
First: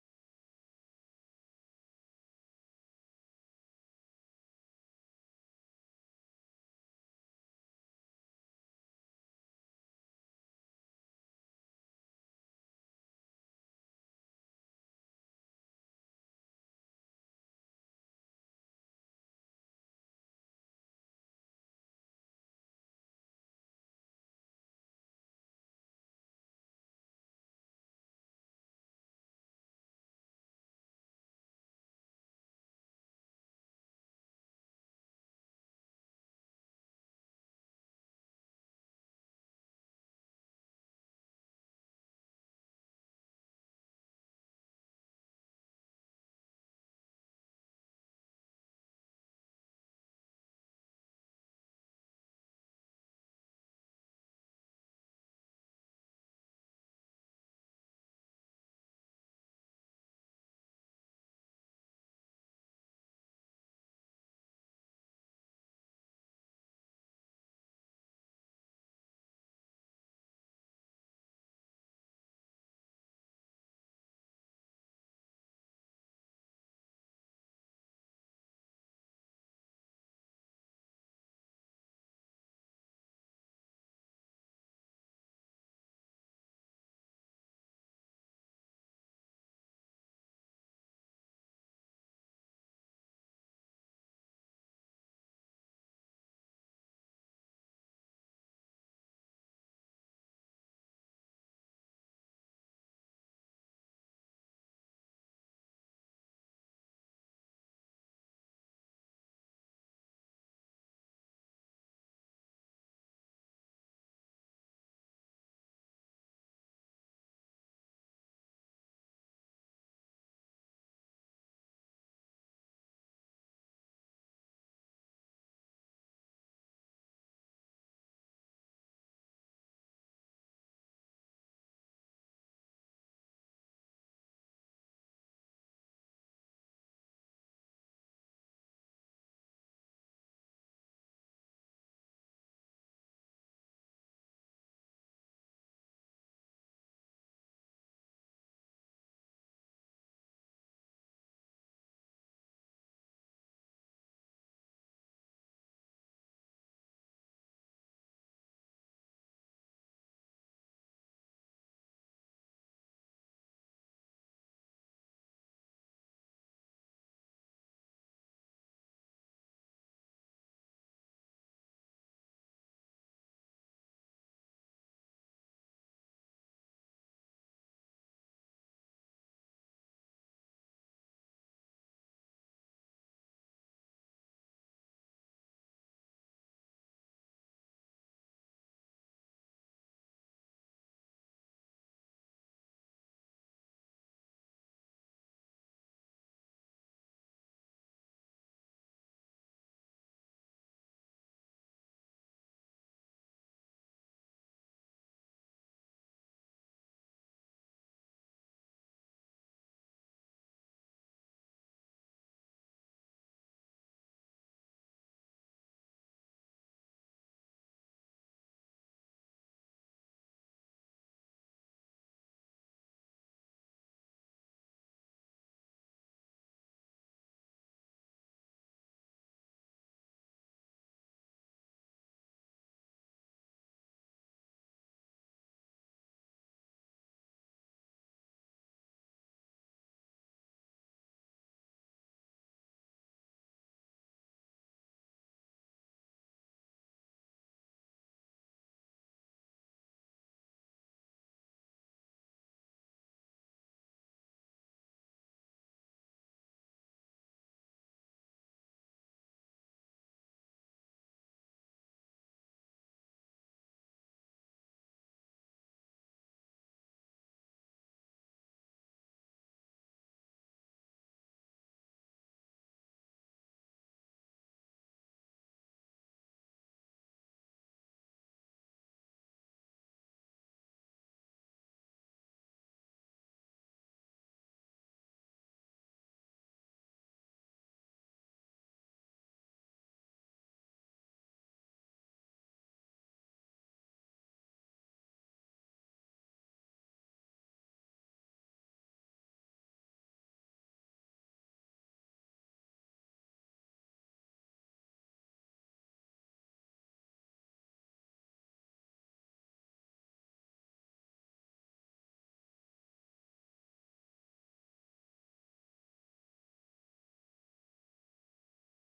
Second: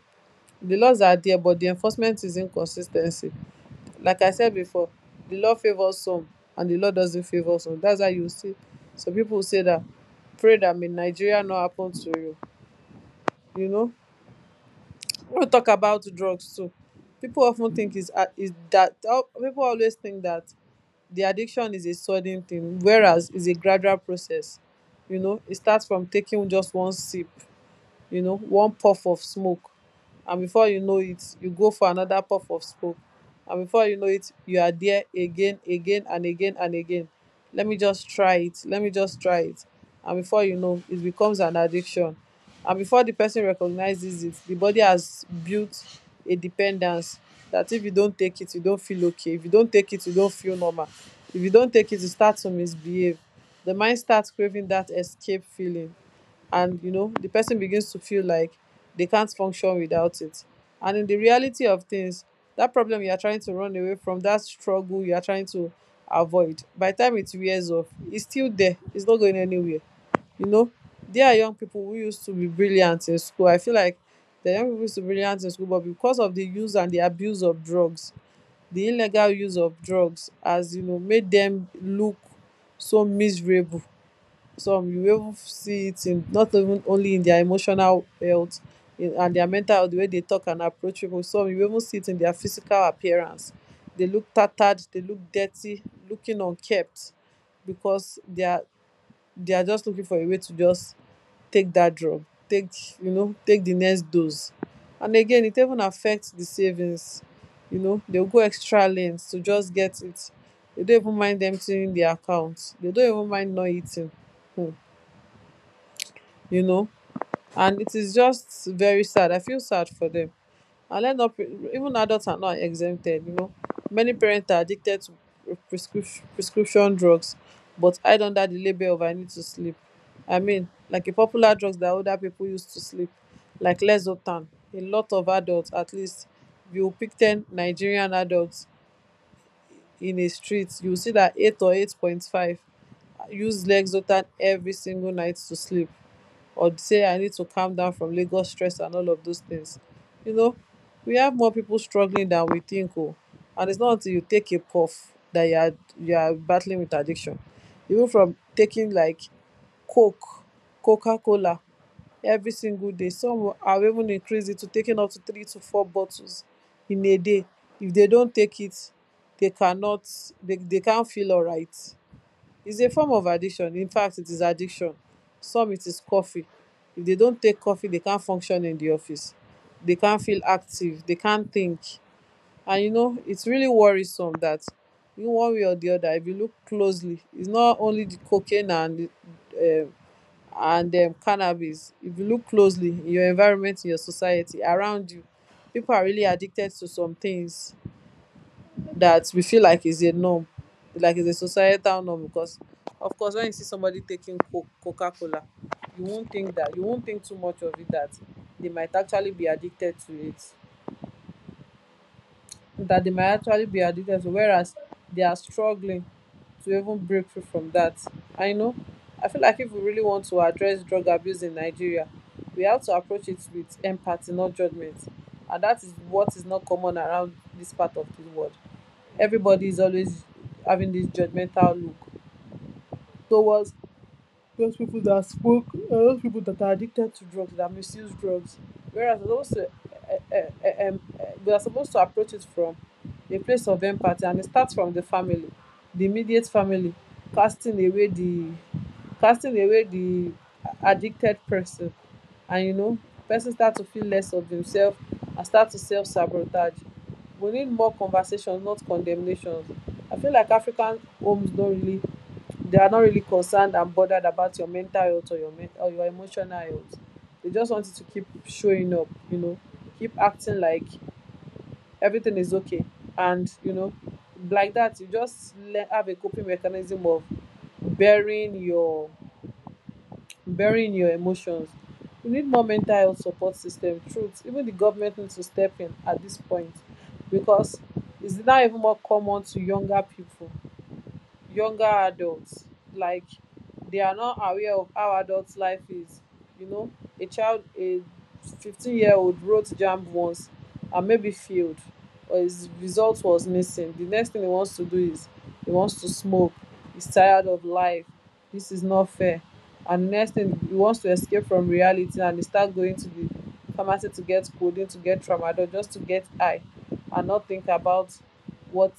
di laws are dia, but di enforcement is inconsis ten cy. Like I said before, the Lord favors some and the Lord doesn't favor some. That's how you see. So people say that, pray that may Nigeria not happen to you. You know, we talk about drugs too. People often think is is that oh, people always think that the addiction is a sudden thing, whereas it's a gradual process. You know, it starts from taking just one sip, you know, one puff of smoke. And before you know it, you go for another puff of smoke. And before you know it, you are there again, again and again and again. Let me just try it, let me just try it. And before you know it, becomes an addiction. And before the person recognizes it, the body has built a dependence, that if you don't take it, you don't feel okay; if you don't take it, you don't feel normal; if you don't take it, you start to misbehave. The mind starts craving that escape feeling. And you know, the person begins to feel like they can't function without it. And in the reality of things, that problem you are trying to run away from, that struggle you are trying to avoid, by the time it wears off, it's still there, it's not going anywhere. You know, there are young people who used to be brilliant in school. I feel like the young people used to be brilliant in school, but because of the use and the abuse of drugs, the illegal use of drugs has, you know, made them look so miserable. Some, you will even see it in, not even only in dia emotional health, in, and dia mental health, di way dey tok and approach pipu. Some, you will even see it in dia physical appearance. Dey look tattered, dey look dirty, looking unkempt, becos dia dia just looking for a way to just take dat drug, take you know take di next dose. And again, it even affect di savings. You know, dem go extra length to just get it. Dey don even mind emptying di account, dey don even mind not eating. um you know, and it is just very sad. I feel sad for them. And let not pre- even adults are not exempted. You know, many parents are addicted to prescription prescription drugs, but hide under the label of "I need to sleep." I mean, like a popular drugs that older people use to sleep, like Lexotan. A lot of adults, at least, you pick ten Nigerian adults in a street, you will see that eight or eight point five use Lexotan every single night to sleep, or say "I need to calm down from Lagos stress" and all of those things. You know, we have more people struggling than we think. Oh, and it's not until you take a puff that you are you are battling with addiction. Even from taking like coke, coca cola every single day, some will- have even increased it to taking up to three to four bottles in a day. If they don't take it, they cannot, they, they can't feel all right. It's a form of addiction, in fact it is addiction. Some, it is coffee. If they don't take coffee, they can't function in the office, they can't feel active, they can't think. And you know, it's really worrisome that in one way or the other, if you look closely, it's not only the cocaine and the, um and um, cannabis. If you look closely in your environment, in your society around you, people are really addicted to some things that we feel like is a norm, like is a societal norm. Because of course, when you see somebody taking co- Coca-Cola, you won't think that, you won't think too much of it, that they might actually be addicted to it, that they might actually be addicted to, whereas they are struggling to even break free from that. I know. I feel like if we really want to address drug abuse in Nigeria, we have to approach it with empathy, not judgment. And that is what is not common around this part of the world. Everybody is always having this judgmental look towards those people that smoke, uh, those people that are addicted to drugs, that misuse drugs. Whereas we're supposed to, uh, uh, uh, um, uh, we are supposed to approach it from a place of empathy. And it starts from the family, the immediate family, casting away the, casting away the addicted person, and you know, person start to feel less of himself and start to self sabotage. We need more conversations, not condemnations. I feel like African homes don't really, they are not really concerned and bothered about your mental health or your men- or your emotional health. They just want you to keep showing up, you know, keep acting like everything is okay, and you know, like that you just le- have a coping mechanism of burying your burying your emotions. We need more mental health support system. Truth, even the government needs to step in at this point, because it's now even more common to younger people, younger adults. Like, they are not aware of how adult life is, you know. A child, a fifteen year old wrote jamb once and maybe failed, or his result was missing. The next thing he wants to do is he wants to smoke. He's tired of life. This is not fair. And the next thing, he wants to escape from reality, and he start going to the pharmacy to get codeine, to get tramadol, just to get high and not think about what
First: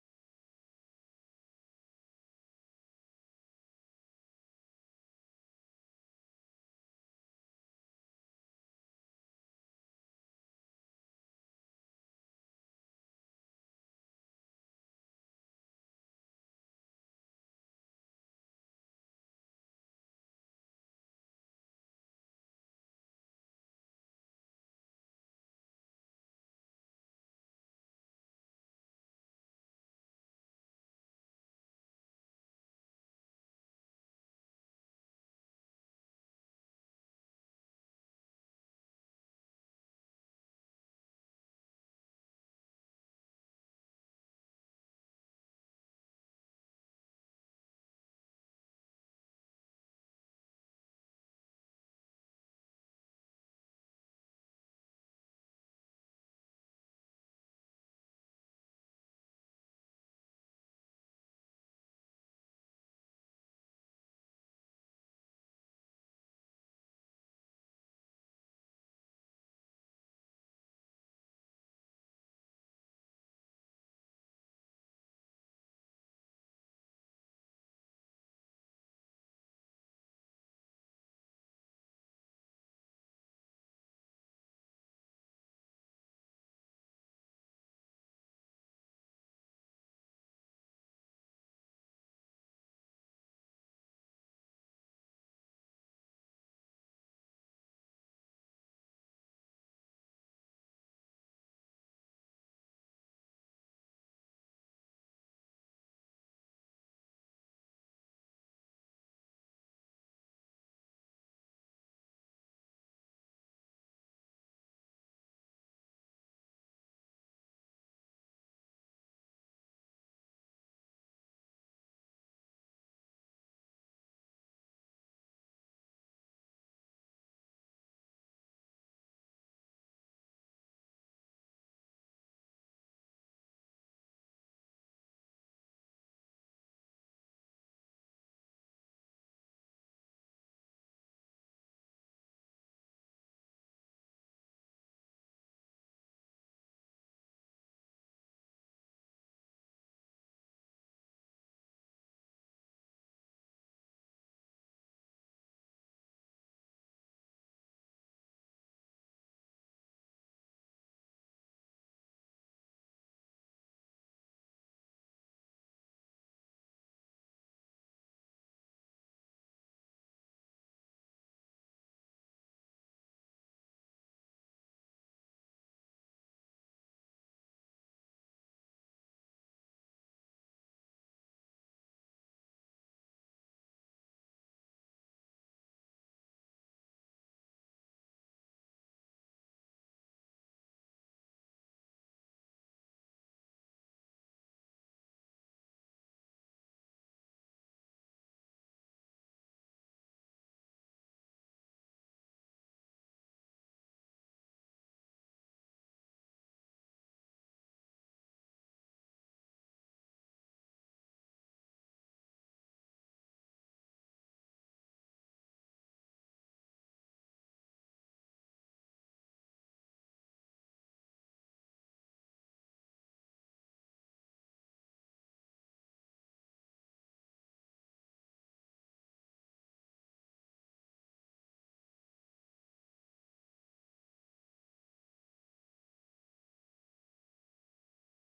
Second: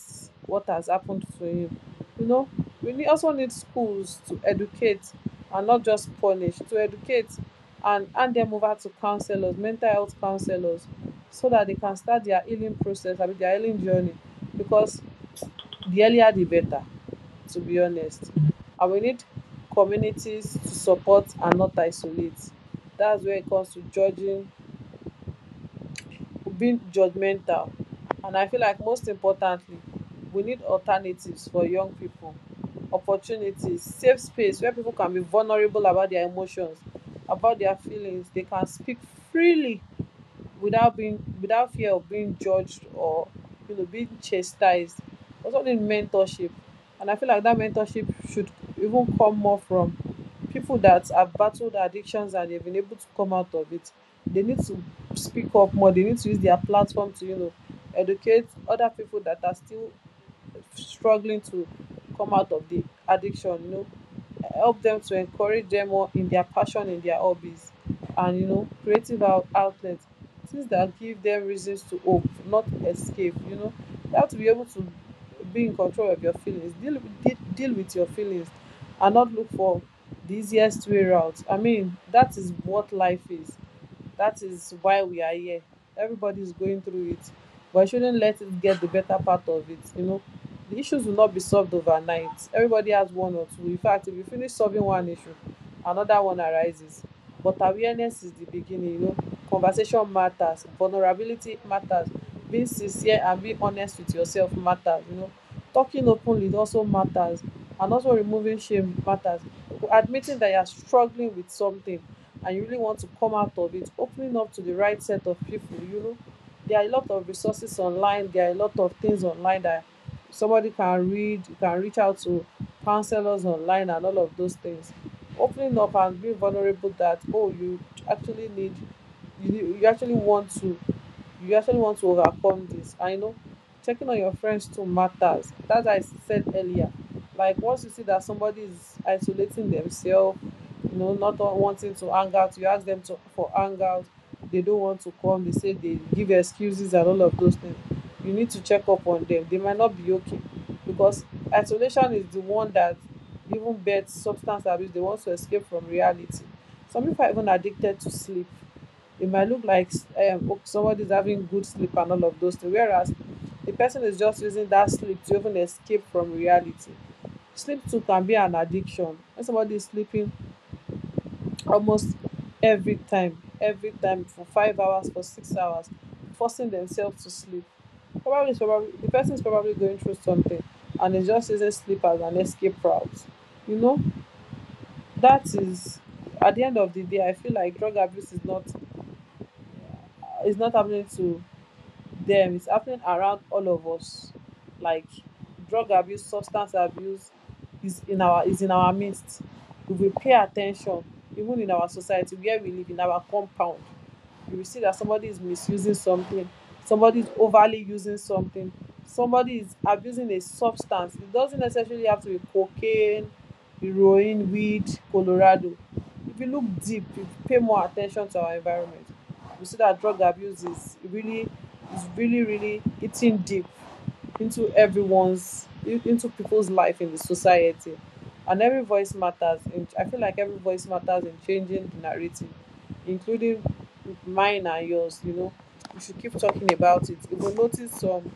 what has happened to him, you know. We need also need schools to educate and not just punish. To educate and hand them over to counselors, mental health counselors, so that they can start their healing process, I mean their healing journey, because the earlier the better, to be honest. And we need communities to support and not isolate. That's where it comes to judging, being judgmental. And I feel like most importantly, we need alternatives for young people, opportunities, safe space where people can be vulnerable about their emotions, about their feelings. They can speak freely without being, without fear of being judged or, you know, being chastised. Also need mentorship. And I feel like that mentorship should even come more from people that have battled addictions and they've been able to come out of it. They need to speak up more. They need to use their platform to, you know, educate other people that are still struggling to come out of the addiction, you know. Help them, to encourage them more in their passion, in their hobbies, and, you know, creative out- outlets, things that give them reasons to hope, not escape, you know. You have to be able to be in control of your feelings, deal with deal, deal with your feelings and not look for the easiest way out. I mean, that is what life is. That is why we are here. Everybody is going through it, but I shouldn't let it get the better part of it. You know, the issues will not be solved overnight. Everybody has one or two. In fact, if you finish solving one issue, another one arises. But awareness is the beginning. You know, conversation matters, vulnerability matters, being sincere and being honest with yourself matters. You know, talking openly also matters, and also removing shame matters. Admitting that you are struggling with something and you really want to come out of it, opening up to the right set of people, you know. There are a lot of resources online, there are a lot of things online that somebody can read. You can reach out to counselors online and all of those things. Opening up and being vulnerable that, oh, you actually need you, you actually want to you actually want to overcome this. I know checking on your friends too matters. That's what I said earlier. Like, once you see that somebody is isolating themselves, you know, not wanting to hang out. You ask them to for hang out, they don't want to come. They say, they give excuses and all of those things. You need to check up on them. They might not be okay, because isolation is the one that even beds substance abuse. They want to escape from reality. Some people are even addicted to sleep. It might look like, um, oh, somebody is having good sleep and all of those things, whereas the person is just using that sleep to even escape from reality. Sleep too can be an addiction. When somebody is sleeping almost every time every time for five hours, for six hours, forcing themselves to sleep, probably is probably the person is probably going through something and is just using sleep as an escape route, you know. That is, at the end of the day, I feel like drug abuse is not, is not happening to them. It's happening around all of us. Like, drug abuse, substance abuse is in our, is in our midst. If we pay attention, even in our society where we live, in our compound, you will see that somebody is misusing something, somebody is overly using something, somebody is abusing a substance. It doesn't necessarily have to be cocaine, heroin, weed, colorado. If you look deep, if you pay more attention to our environment, you see that drug abuse is really, is really really eating deep into everyone's, into people's life in the society. And every voice matters in, I feel like every voice matters in changing the narrative, including mine and yours, you know. We should keep talking about it. We will notice some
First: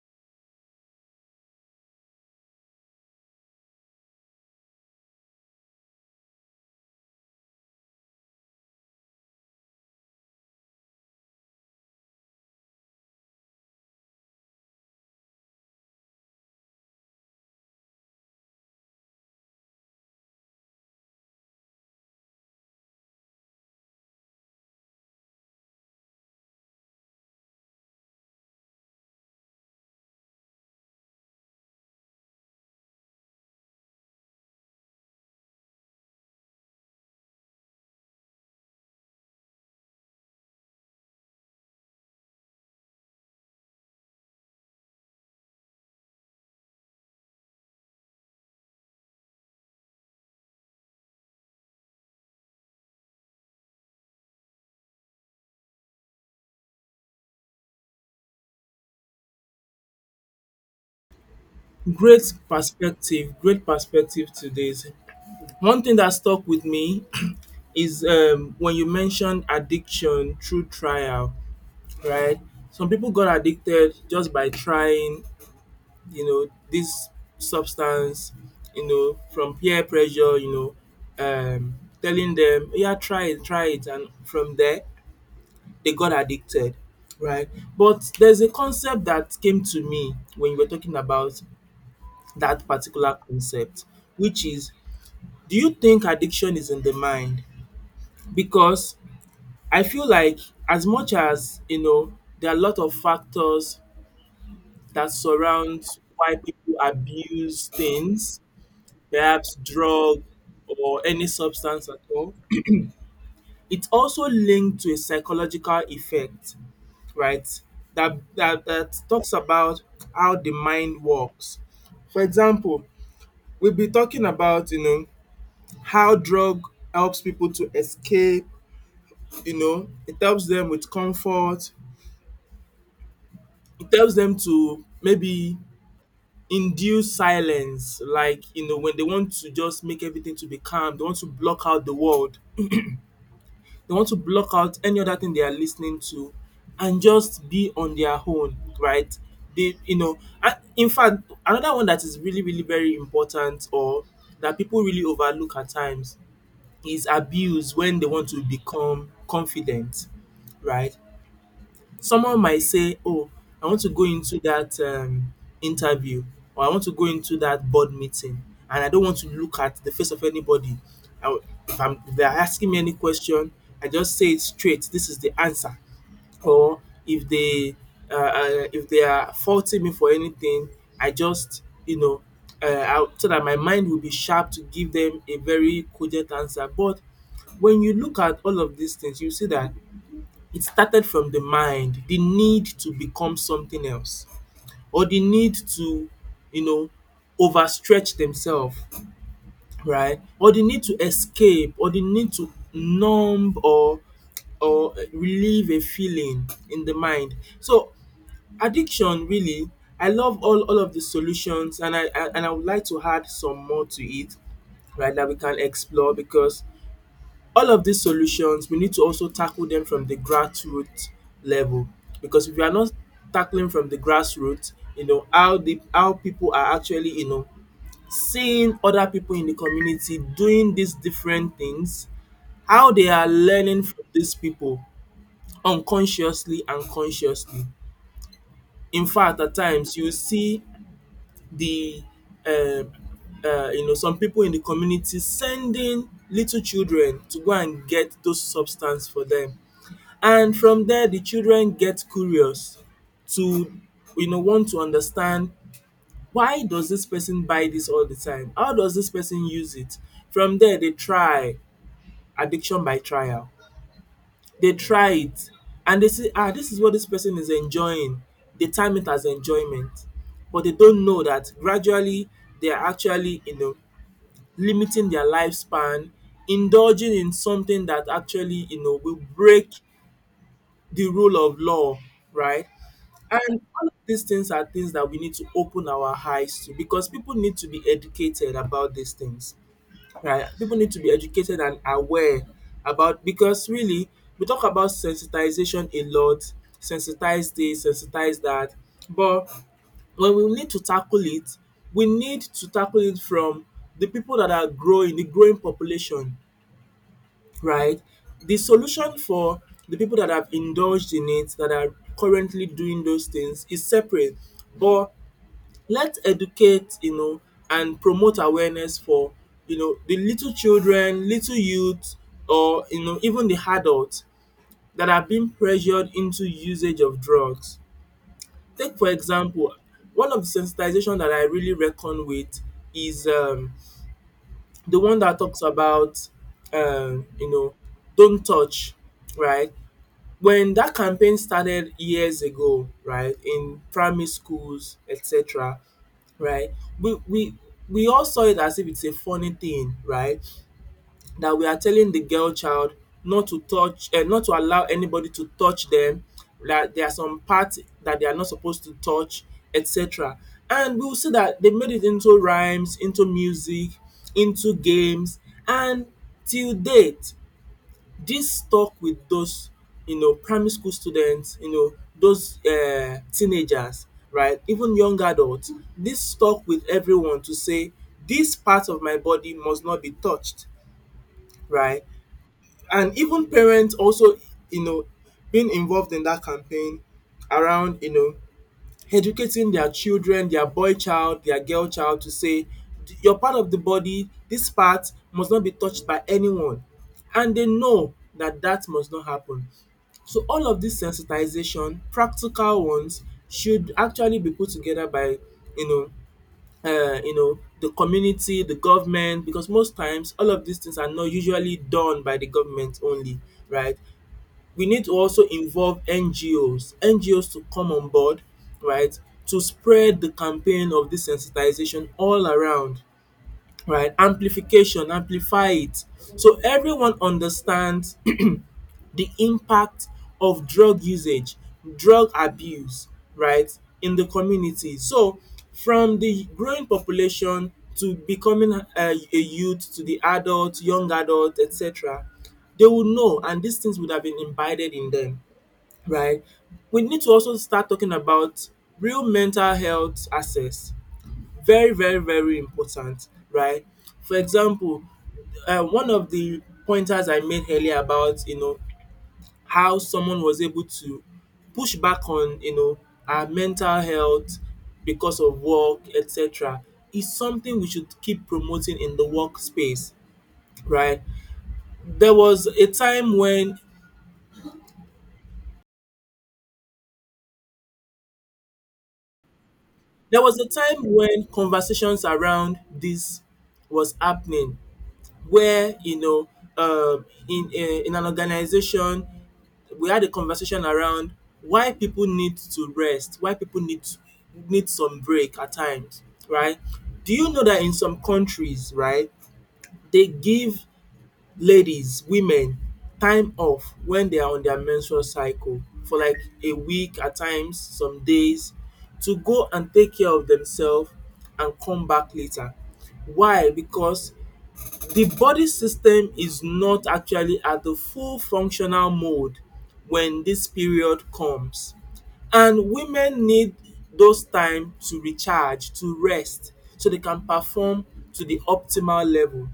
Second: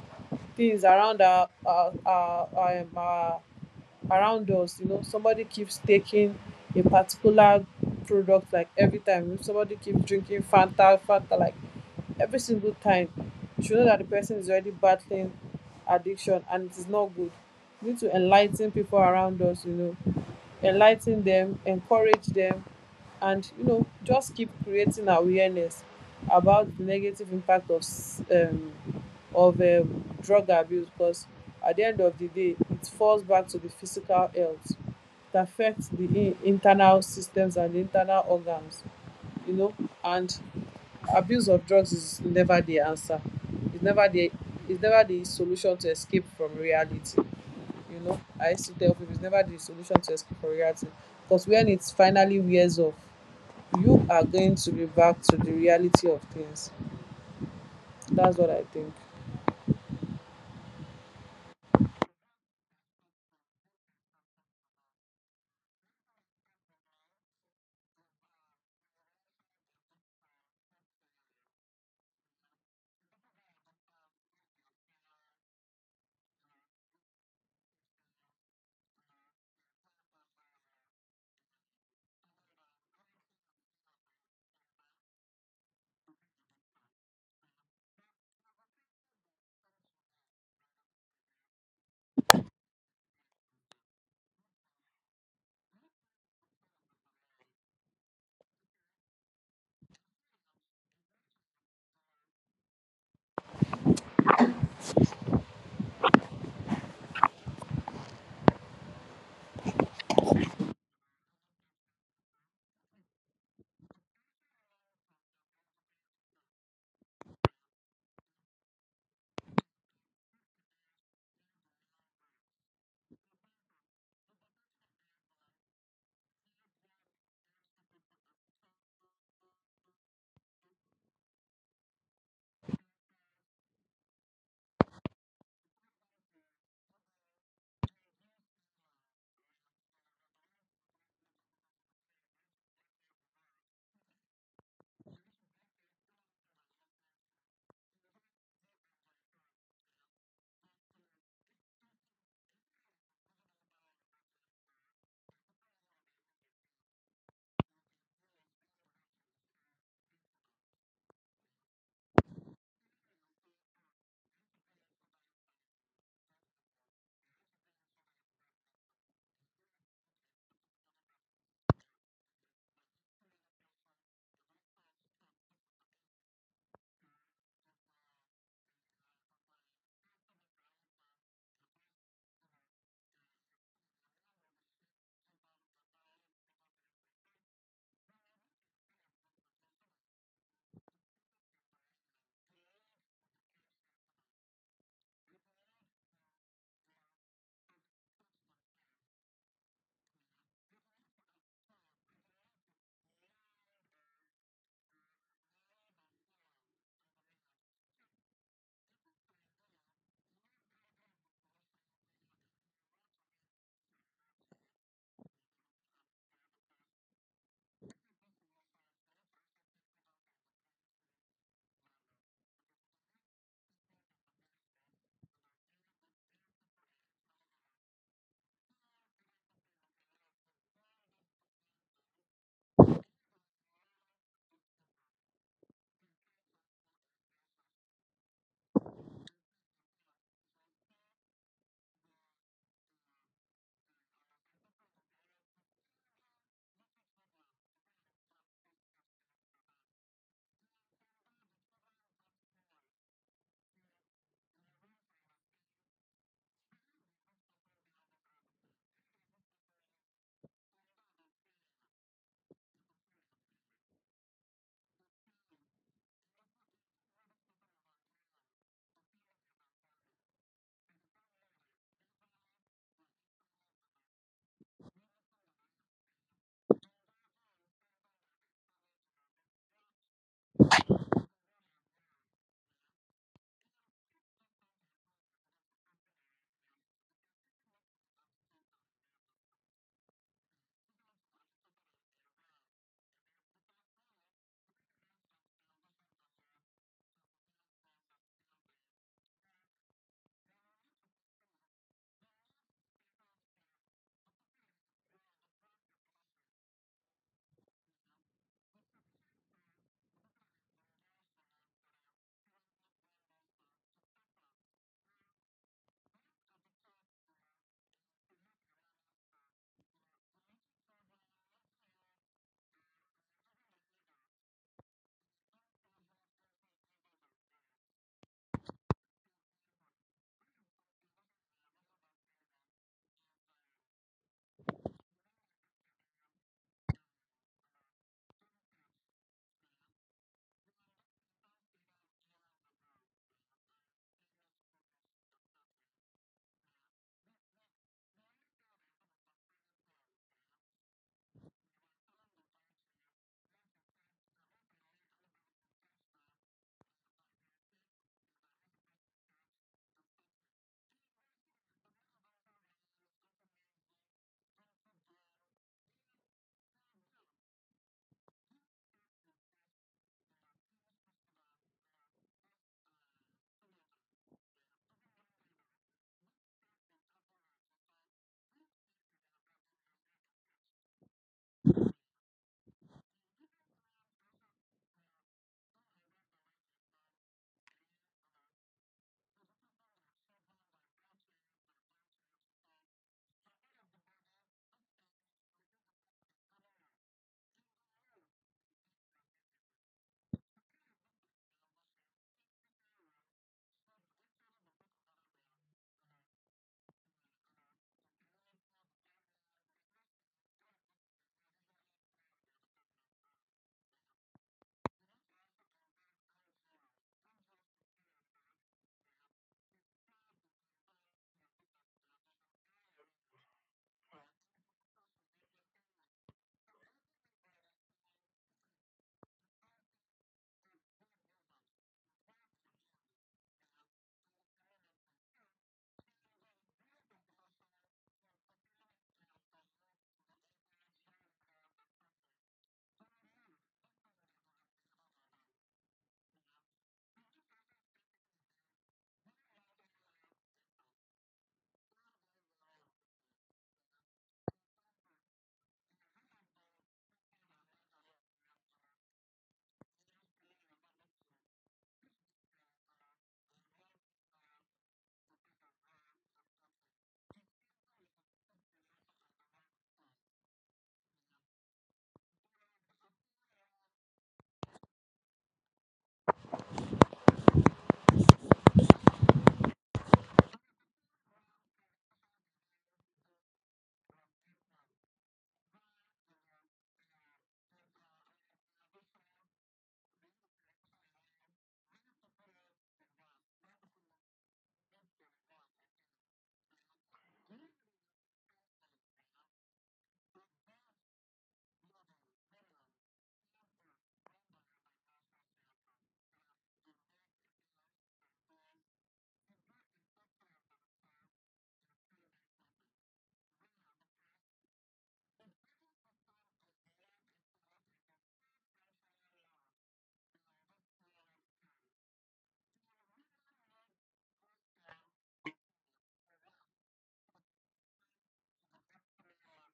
things around our our our, our, um, our around us, you know. Somebody keeps taking a particular product like every time. If somebody keeps drinking fanta fanta like every single time, you should know that the person is already battling addiction, and it is not good. We need to enlighten people around us, you know, enlighten them, encourage them, and, you know, just keep creating awareness about the negative impact of um, of um, drug abuse, because at the end of the day it falls back to the physical health. It affects the in- internal systems and the internal organs, you know. And abuse of drugs is never the answer. It's never the It's never the solution to escape from reality. You know, I used to tell people it's never the solution to escape from reality. Because when it finally wears off, you are going to be back to the reality of things. That's what I think.
Great perspective, great perspective to this. One thing that stuck with me [CLEARS THROAT] is um, when you mentioned addiction through trial, right? Some people got addicted just by trying, you know, this substance, you know, from peer pressure, you know, um, telling them, yeah, try it, try it. And from there, they got addicted, right? But there's a concept that came to me when you were talking about that particular concept, which is, do you think addiction is in the mind? Because I feel like, as much as, you know, there are a lot of factors that surround why people abuse things, perhaps drug or any substance at all. It's also linked to a psychological effect, right? That that that talks about how the mind works. For example, we'll be talking about, you know, how drug helps people to escape, you know, it helps them with comfort, it helps them to maybe induce silence, like, you know, when they want to just make everything to be calm, they want to block out the world. They want to block out any other thing they are listening to and just be on their own, right? They, you know, and in fact, another one that is really, really very important or that people really overlook at times is abuse when they want to become confident, right? Someone might say, "Oh, I want to go into that um, interview or I want to go into that board meeting and I don't want to look at the face of anybody. I w- if, I'm, if they're asking me any question, I just say it straight. This is the answer. Or if they uh, uh, if they are faulting me for anything, I just you know uh, I'll, so that my mind will be sharp to give them a very cogent answer." But when you look at all of these things, you see that it started from the mind, the need to become something else or the need to you know overstretch themselves, right, or the need to escape or the need to numb or or relieve a feeling in the mind. So addiction really, I love all all of the solutions, and I I and I would like to add some more to it, right, that we can explore, because all of these solutions we need to also tackle them from the grassroots level, because if we are not tackling from the grassroots. you know how the how people are actually you know seeing other people in the community doing these different things, how they are learning from these people unconsciously and consciously. In fact, at times you see the um um you know some people in the community sending little children to go and get those substance for them. And from there the children get curious to you know want to understand, why does this person buy this all the time? How does this person use it? From there they try addiction by trial. They try it and they say, ah, this is what this person is enjoying. They time it as enjoyment but they don't know that gradually they are actually you know limiting their lifespan, indulging in something that actually you know will break the rule of law, right? And all of these things are things that we need to open our eyes to, because people need to be educated about these things, right? People need to be educated and aware about, because really, we talk about sensitization a lot, sensitize this, sensitize that, but when we need to tackle it, we need to tackle it from the people that are growing, the growing population, right? The solution for the people that have indulged in it, that are currently doing those things, is separate. But let's educate, you know, and promote awareness for, you know, the little children, little youth, or, you know, even the adults that are being pressured into usage of drugs. Take, for example, one of the sensitization that I really reckon with is um, the one that talks about, um, you know, don't touch, right? When that campaign started years ago, right, in primary schools, etc., right, we we we all saw it as if it's a funny thing, right, that we are telling the girl child not to touch, um not to allow anybody to touch them, that there are some parts that they are not supposed to touch, etc., and we will see that they made it into rhymes, into music, into games, and till date this stuck with those, you know primary school students, you know those um teenagers, right, even young adults. This stuck with everyone to say this part of my body must not be touched, right? And even parents also, you know being involved in that campaign, around you know educating their children, their boy child, their girl child to say your part of the body, this part must not be touched by anyone, and they know that that must not happen. So all of these sensitization, practical ones should actually be put together by, you know um you know the community, the government, because most times all of these things are not usually done by the government only, right? We need to also involve N G Os, N G Os to come on board, right, to spread the campaign of this sensitization all around, right? Amplification, amplify it. So everyone understands [CLEARS THROAT] the impact of drug usage, drug abuse, right, in the community. So from the growing population to becoming a, a youth, to the adult, young adult, et cetera, they would know, and these things would have been imbibed in them, right? We need to also start talking about real mental health access. Very, very, very important, right? For example, um one of the pointers I made earlier about, you know how someone was able to push back on, you know our mental health because of work, etc., is something we should keep promoting in the work space right. There was a time when There was a time when conversations around this was happening, where, you know, um, in a, in an organization, we had a conversation around why people need to rest, why people need to- need some break at times, right? Do you know that in some countries, right, they give ladies, women, time off when they are on their menstrual cycle for like a week at times, some days, to go and take care of themselves and come back later. Why? Because the body system is not actually at the full functional mode when this period comes. And women need those time to recharge, to rest, so they can perform to the optimal level.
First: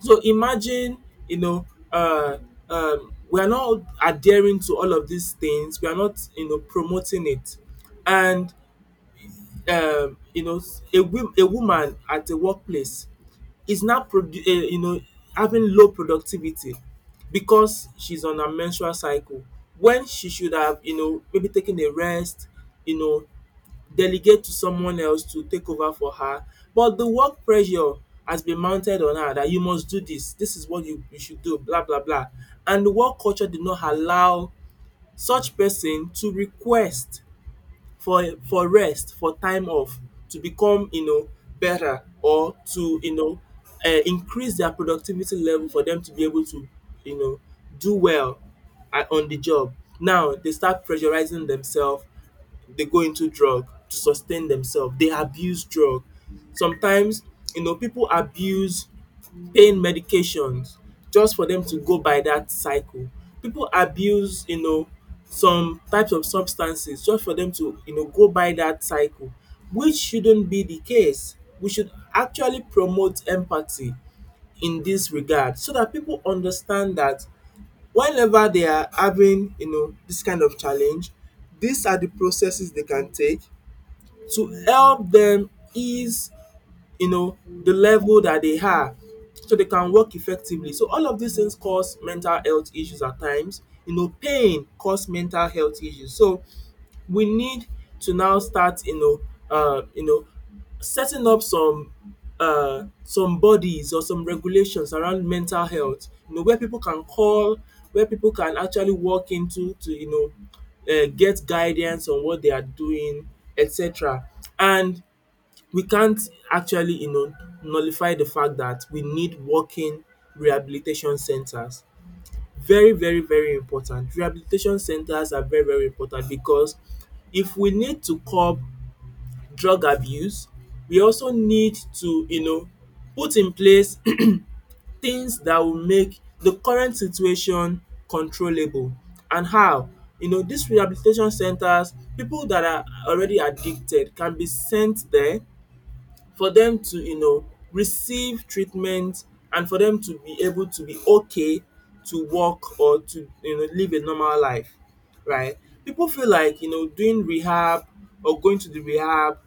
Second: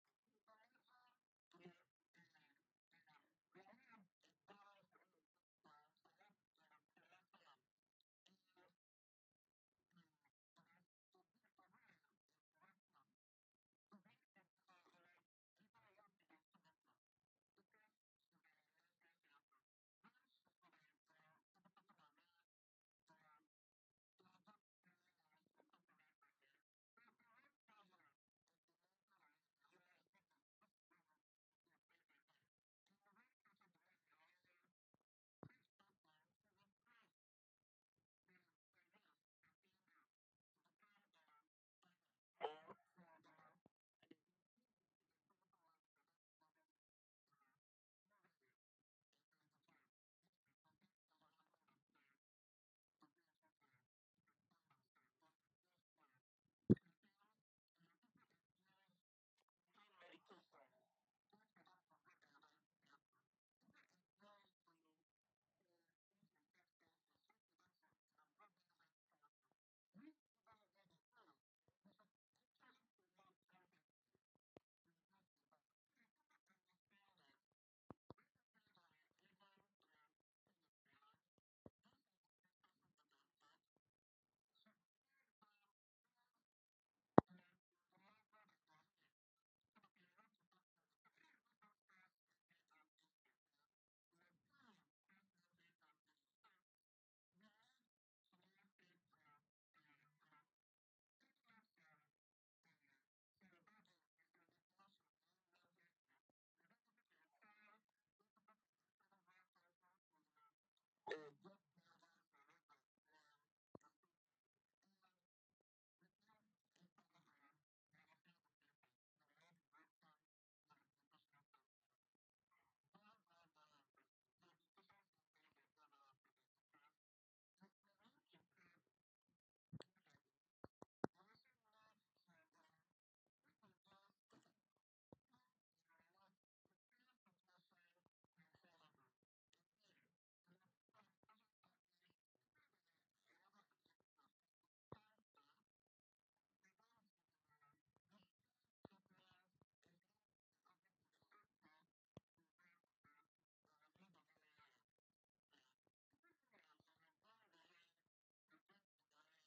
So imagine, you know, uh, um, we are not adhering to all of these things. We are not, you know, promoting it. And, um, you know, a, wo- a woman at a workplace is now produ um you know having low productivity because she's on her menstrual cycle, when she should have, you know maybe taken a rest, you know delegate to someone else to take over for her. But the work pressure has been mounted on her, that you must do this, this is what you you should do, blah blah blah, and the work culture did not allow such person to request for for rest, for time off, to become, you know, better, or to, you know, uh, increase their productivity level for them to be able to, you know, do well at, on the job. Now they start pressurizing themselves, they go into drug to sustain themselves. They abuse drug. Sometimes, you know, people abuse pain medications just for them to go by that cycle. People abuse, you know, some types of substances just for them to, you know, go by that cycle, which shouldn't be the case. We should actually promote empathy in this regard, so that people understand that whenever they are having, you know this kind of challenge, these are the processes they can take to help them ease, you know, the level that they have, so they can work effectively. So all of these things cause mental health issues at times. You know, pain cause mental health issues. So we need to now start, you know, uh, you know, setting up some uh, some bodies or some regulations around mental health. You know, where people can call, where people can actually walk into to, you know, uh, get guidance on what they are doing, et cetera. And we can't actually, you know nullify the fact that we need working rehabilitation centers. Very, very, very important. Rehabilitation centers are very, very important, because if we need to curb drug abuse, we also need to, you know put in place [CLEARS THROAT] things that will make the current situation controllable. And how, you know these rehabilitation centers, people that are already addicted can be sent there, for them to, you know receive treatment, and for them to be able to be okay, to work, or to, you know live a normal life, right. People feel like, you know doing rehab or going to the rehab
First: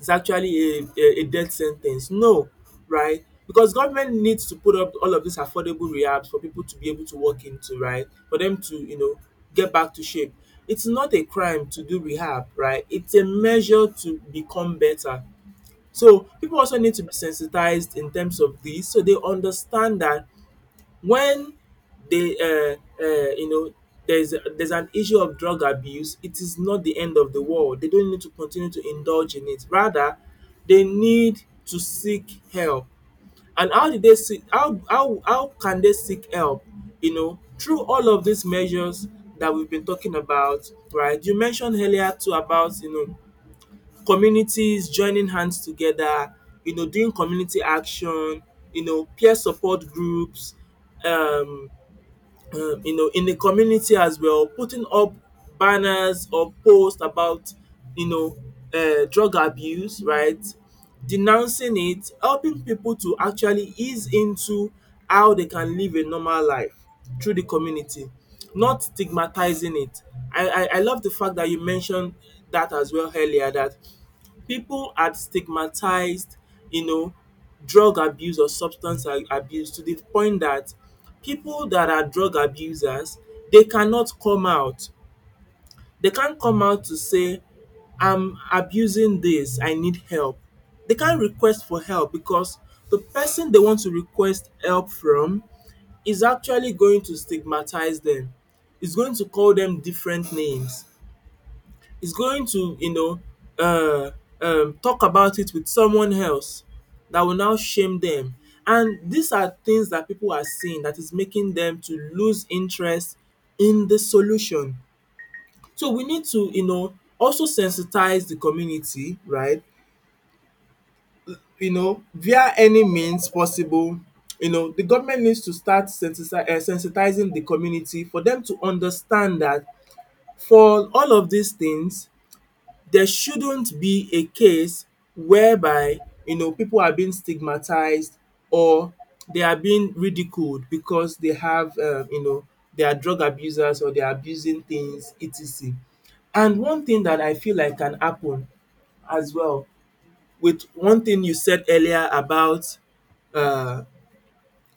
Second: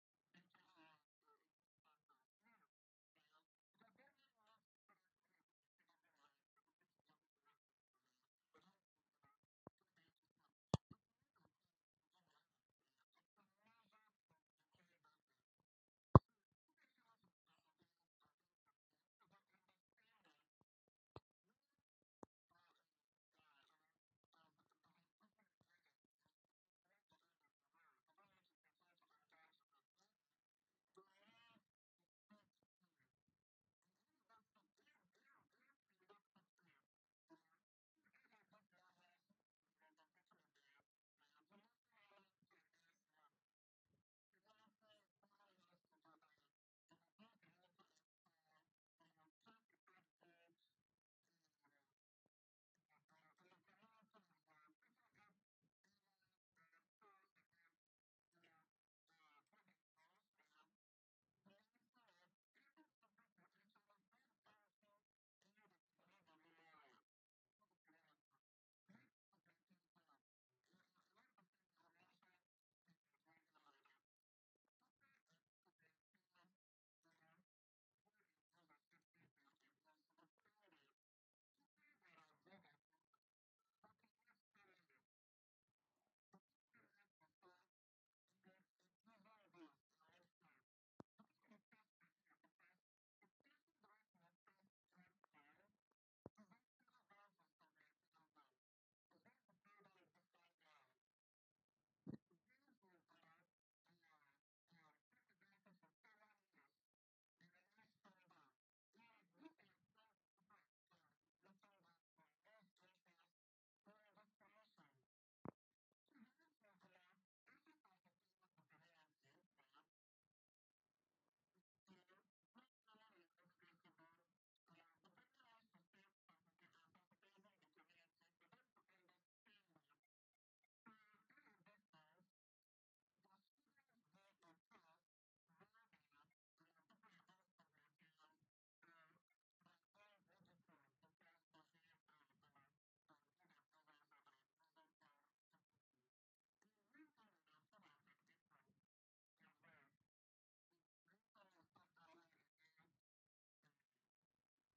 is actually a a, a death sentence. No, right? Because government needs to put up all of these affordable rehabs for people to be able to work into, right, for them to, you know get back to shape. It's not a crime to do rehab, right. It's a measure to become better. So people also need to be sensitized in terms of this, so they understand that when they, uh, uh, you know, there's there's an issue of drug abuse, it is not the end of the world. They don't need to continue to indulge in it. Rather, they need to seek help. And how did they seek? How how how can they seek help? You know, through all of these measures that we've been talking about, right? You mentioned earlier too about, you know communities joining hands together, you know, doing community action, you know, peer support groups, um, um, you know, in the community as well, putting up banners or posts about, you know, uh, drug abuse, right? Denouncing it, helping people to actually ease into how they can live a normal life through the community, not stigmatizing it. I, I, I love the fact that you mentioned that as well earlier, that people had stigmatized, you know, drug abuse or substance a abuse to the point that people that are drug abusers, they cannot come out. They can't come out to say, I'm abusing this, I need help. They can't request for help because the person they want to request help from is actually going to stigmatize them. Is going to call them different names, is going to, you know, uh, um, talk about it with someone else that will now shame them. And these are things that people are seeing that is making them to lose interest in the solution. So we need to, you know, also sensitize the community, right? You know, via any means possible. You know, the government needs to start sensitize, uh, sensitizing the community for them to understand that for all of these things, there shouldn't be a case whereby, you know people are being stigmatized, or they are being ridiculed because they have, um you know they are drug abusers or they are abusing things, et cetera. And one thing that I feel like can happen as well with one thing you said earlier about, um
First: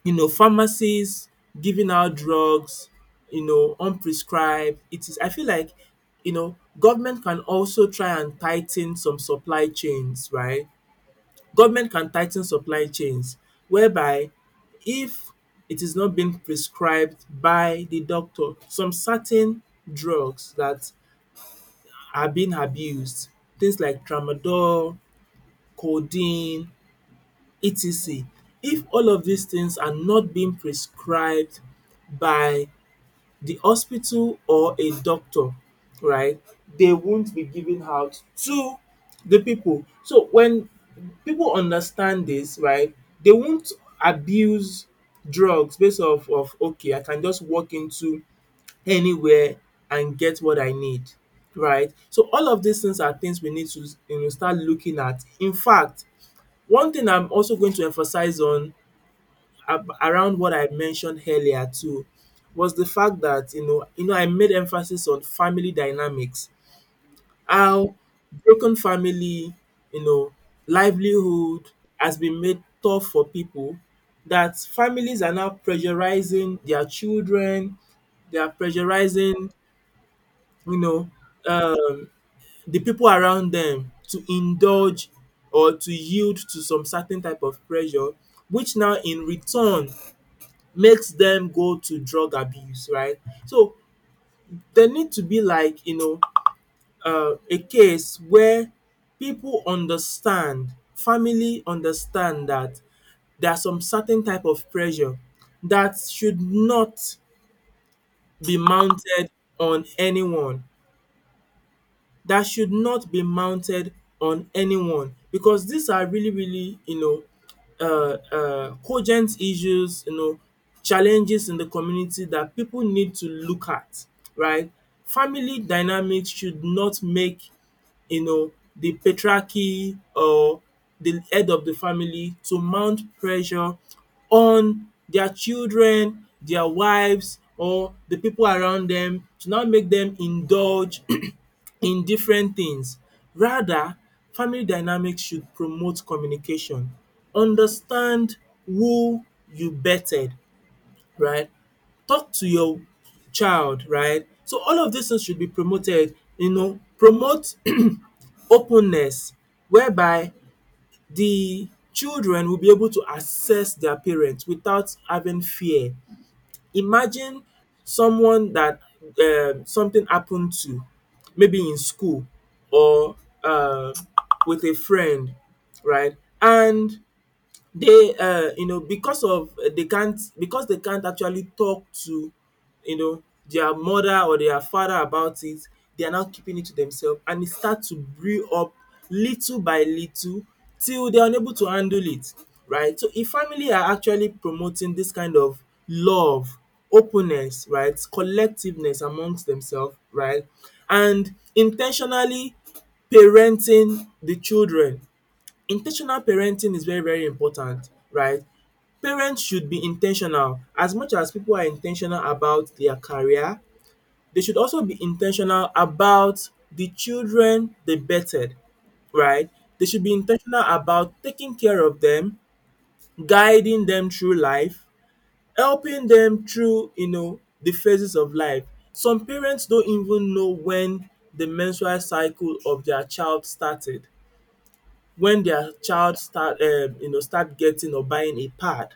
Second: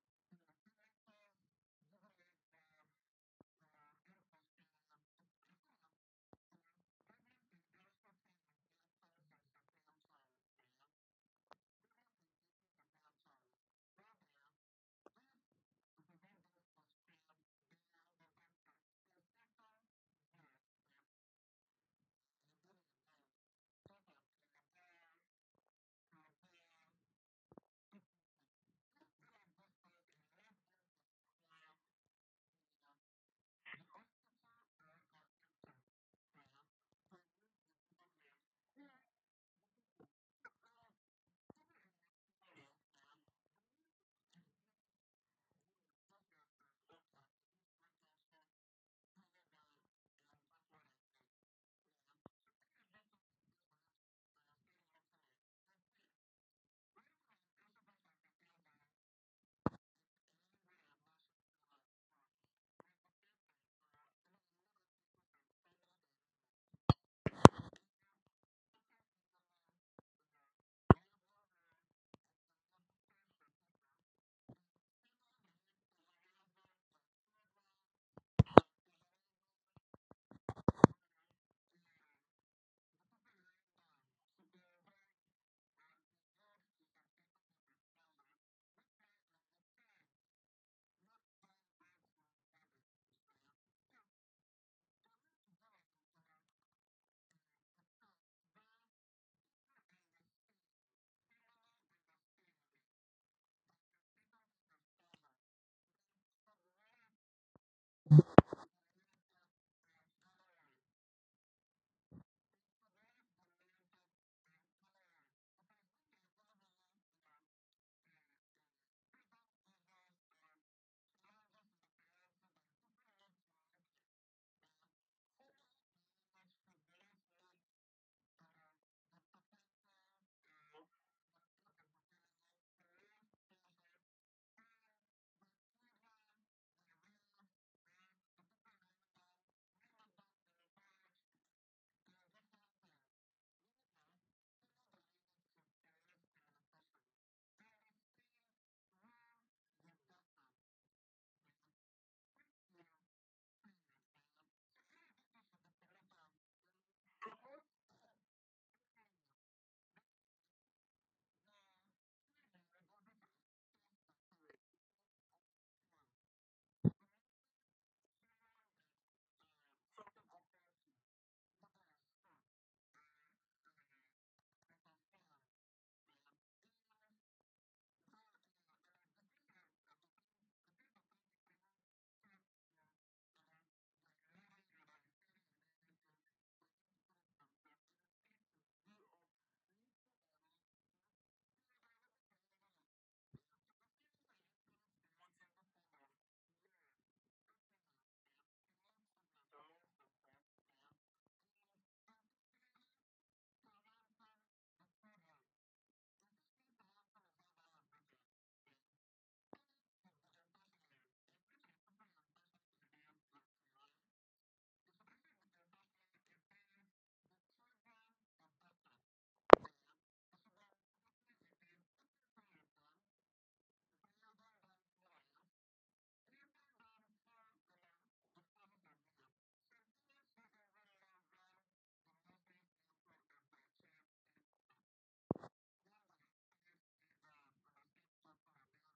you know, pharmacies giving out drugs, you know, unprescribed. It is, I feel like, you know, government can also try and tighten some supply chains, right? Government can tighten supply chains whereby, if it is not being prescribed by the doctor, some certain drugs that are being abused, things like tramadol, codeine, et cetera. If all of these things are not being prescribed by the hospital or a doctor, right, they won't be given out to the people. So when people understand this, right, they won't abuse drugs based off of, okay, I can just walk into anywhere and get what I need, right? So all of these things are things we need to, you know start looking at. In fact, one thing I'm also going to emphasize on, ab around what I mentioned earlier too, was the fact that, you know you know, I made emphasis on family dynamics. How broken family, you know, livelihood has been made tough for people, that families are now pressurizing their children, they are pressurizing, you know, um the people around them, to indulge or to yield to some certain type of pressure, which now in return makes them go to drug abuse, right. So there need to be like, you know uh, a case where people understand, family understand, that there are some certain type of pressure that should not be mounted on anyone. That should not be mounted on anyone because these are really, really, you know uh, uh, cogent issues, you know, challenges in the community that people need to look at, right. Family dynamics should not make, you know, the patriarchy or the head of the family, to mount pressure on their children, their wives, or the people around them to now make them indulge [CLEARS THROAT] in different things. Rather, family dynamics should promote communication. Understand who you betted, right? Talk to your child, right? So all of these things should be promoted. You know, promote openness, whereby the children will be able to assess their parents without having fear. Imagine someone that um something happened to, maybe in school or um with a friend, right? And they uh, you know because of uh, they can't because they can't actually talk to you know their mother or their father about it. They are now keeping it to themselves, and it starts to brew up little by little till they are unable to handle it, right? So if family are actually promoting this kind of love, openness, right, collectiveness amongst themselves, right, and intentionally parenting the children. In ten tional parenting is very very important, right? Parents should be in ten tional as much as people are in ten tional about their career. They should also be in ten tional about the children they birthed, right? They should be in ten tional about taking care of them, guiding them through life, helping them through, you know, the phases of life. Some parents don't even know when the menstrual cycle of their child started, when their child start, um you know, start getting or buying a pad,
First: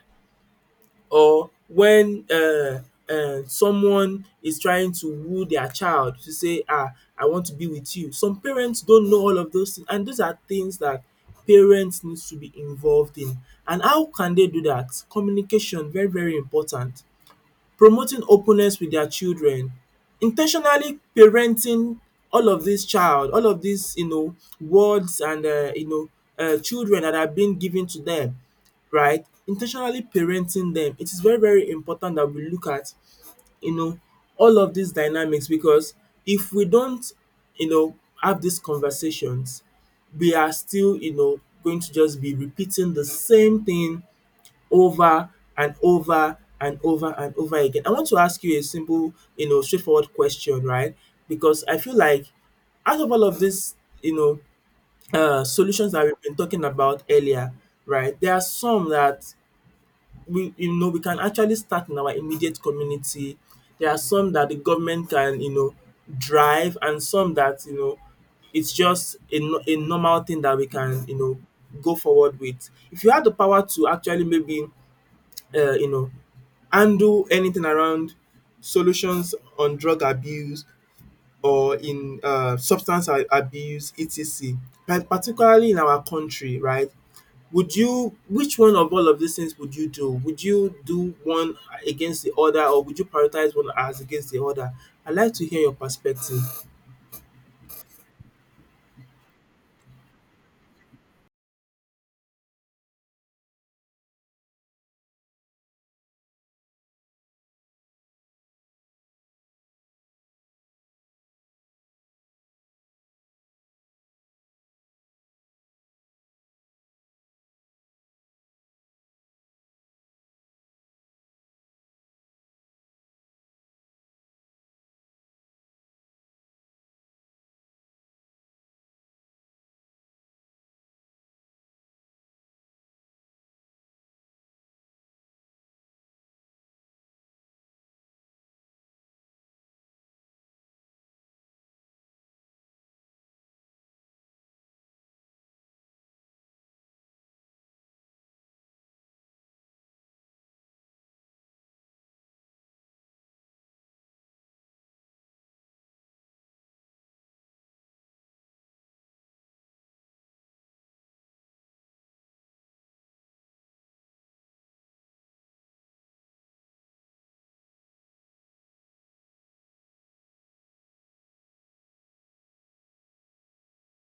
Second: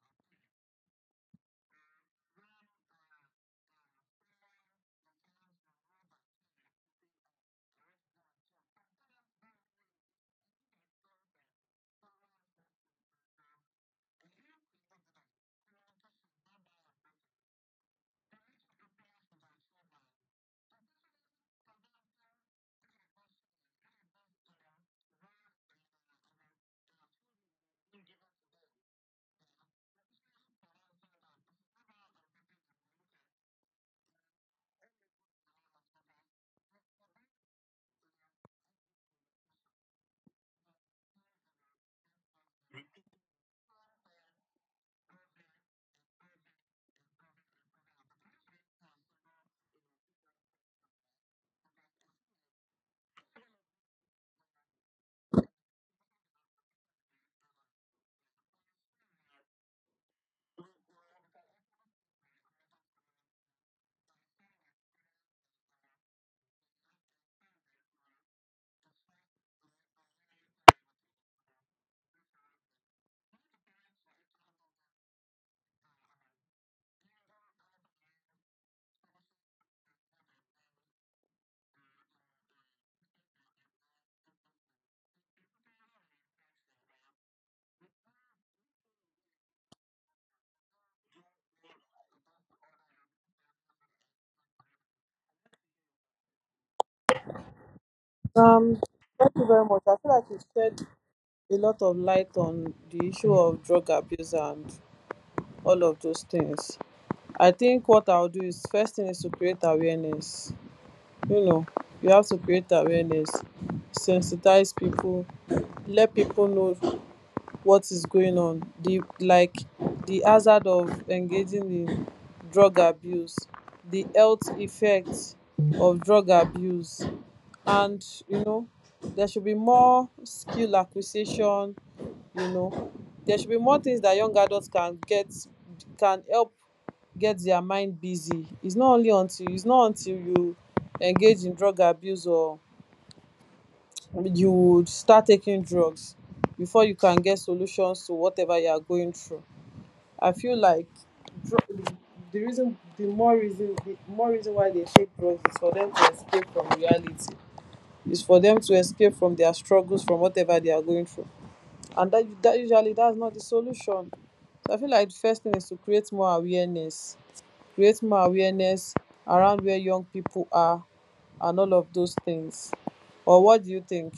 or when uh, um someone is trying to woo their child to say, ah, I want to be with you. Some parents don't know all of those things, and those are things that parents needs to be involved in. And how can they do that? Communication, very very important. Promoting openness with their children, in ten tionally parenting all of this child, all of this, you know, words and um you know, um children that are being given to them, right, in ten tionally parenting them. It is very very important that we look at, you know, all of these dynamics, because if we don't, you know, have these conversations, we are still, you know, going to just be repeating the same thing over and over and over and over again. I want to ask you a simple, you know, straightforward question, right? Because I feel like out of all of these, you know, uh, solutions that we've been talking about earlier, right? There are some that we, you know, we can actually start in our immediate community. There are some that the government can, you know, drive, and some that, you know, it's just a, no- a normal thing that we can, you know, go forward with. If you had the power to actually maybe uh, you know, handle anything around solutions on drug abuse or in um substance a- abuse et cetera. But particularly in our country, right? Would you, which one of all of these things would you do? Would you do one against the other, or would you prioritize one as against the other? I'd like to hear your perspective.
Um, Thank you very much. I feel like you shed a lot of light on the issue of drug abuse and all of those things. I think what I'll do is first thing is to create awareness. You know, you have to create awareness, sensitize people, let people know what is going on, the like the hazard of engaging in drug abuse, the health effects of drug abuse. And, you know, there should be more skill acquisition, you know. There should be more things that young adults can get, can help get their mind busy. It's not only until, it's not until you engage in drug abuse or you would start taking drugs before you can get solutions to whatever you are going through. I feel like dr- the reason, the more reason, the more reason why they take drugs is for them to escape from reality. It's for them to escape from their struggles, from whatever they are going through. And that, that usually that's not the solution. So I feel like the first thing is to create more awareness, create more awareness around where young people are, and all of those things. Or what do you think?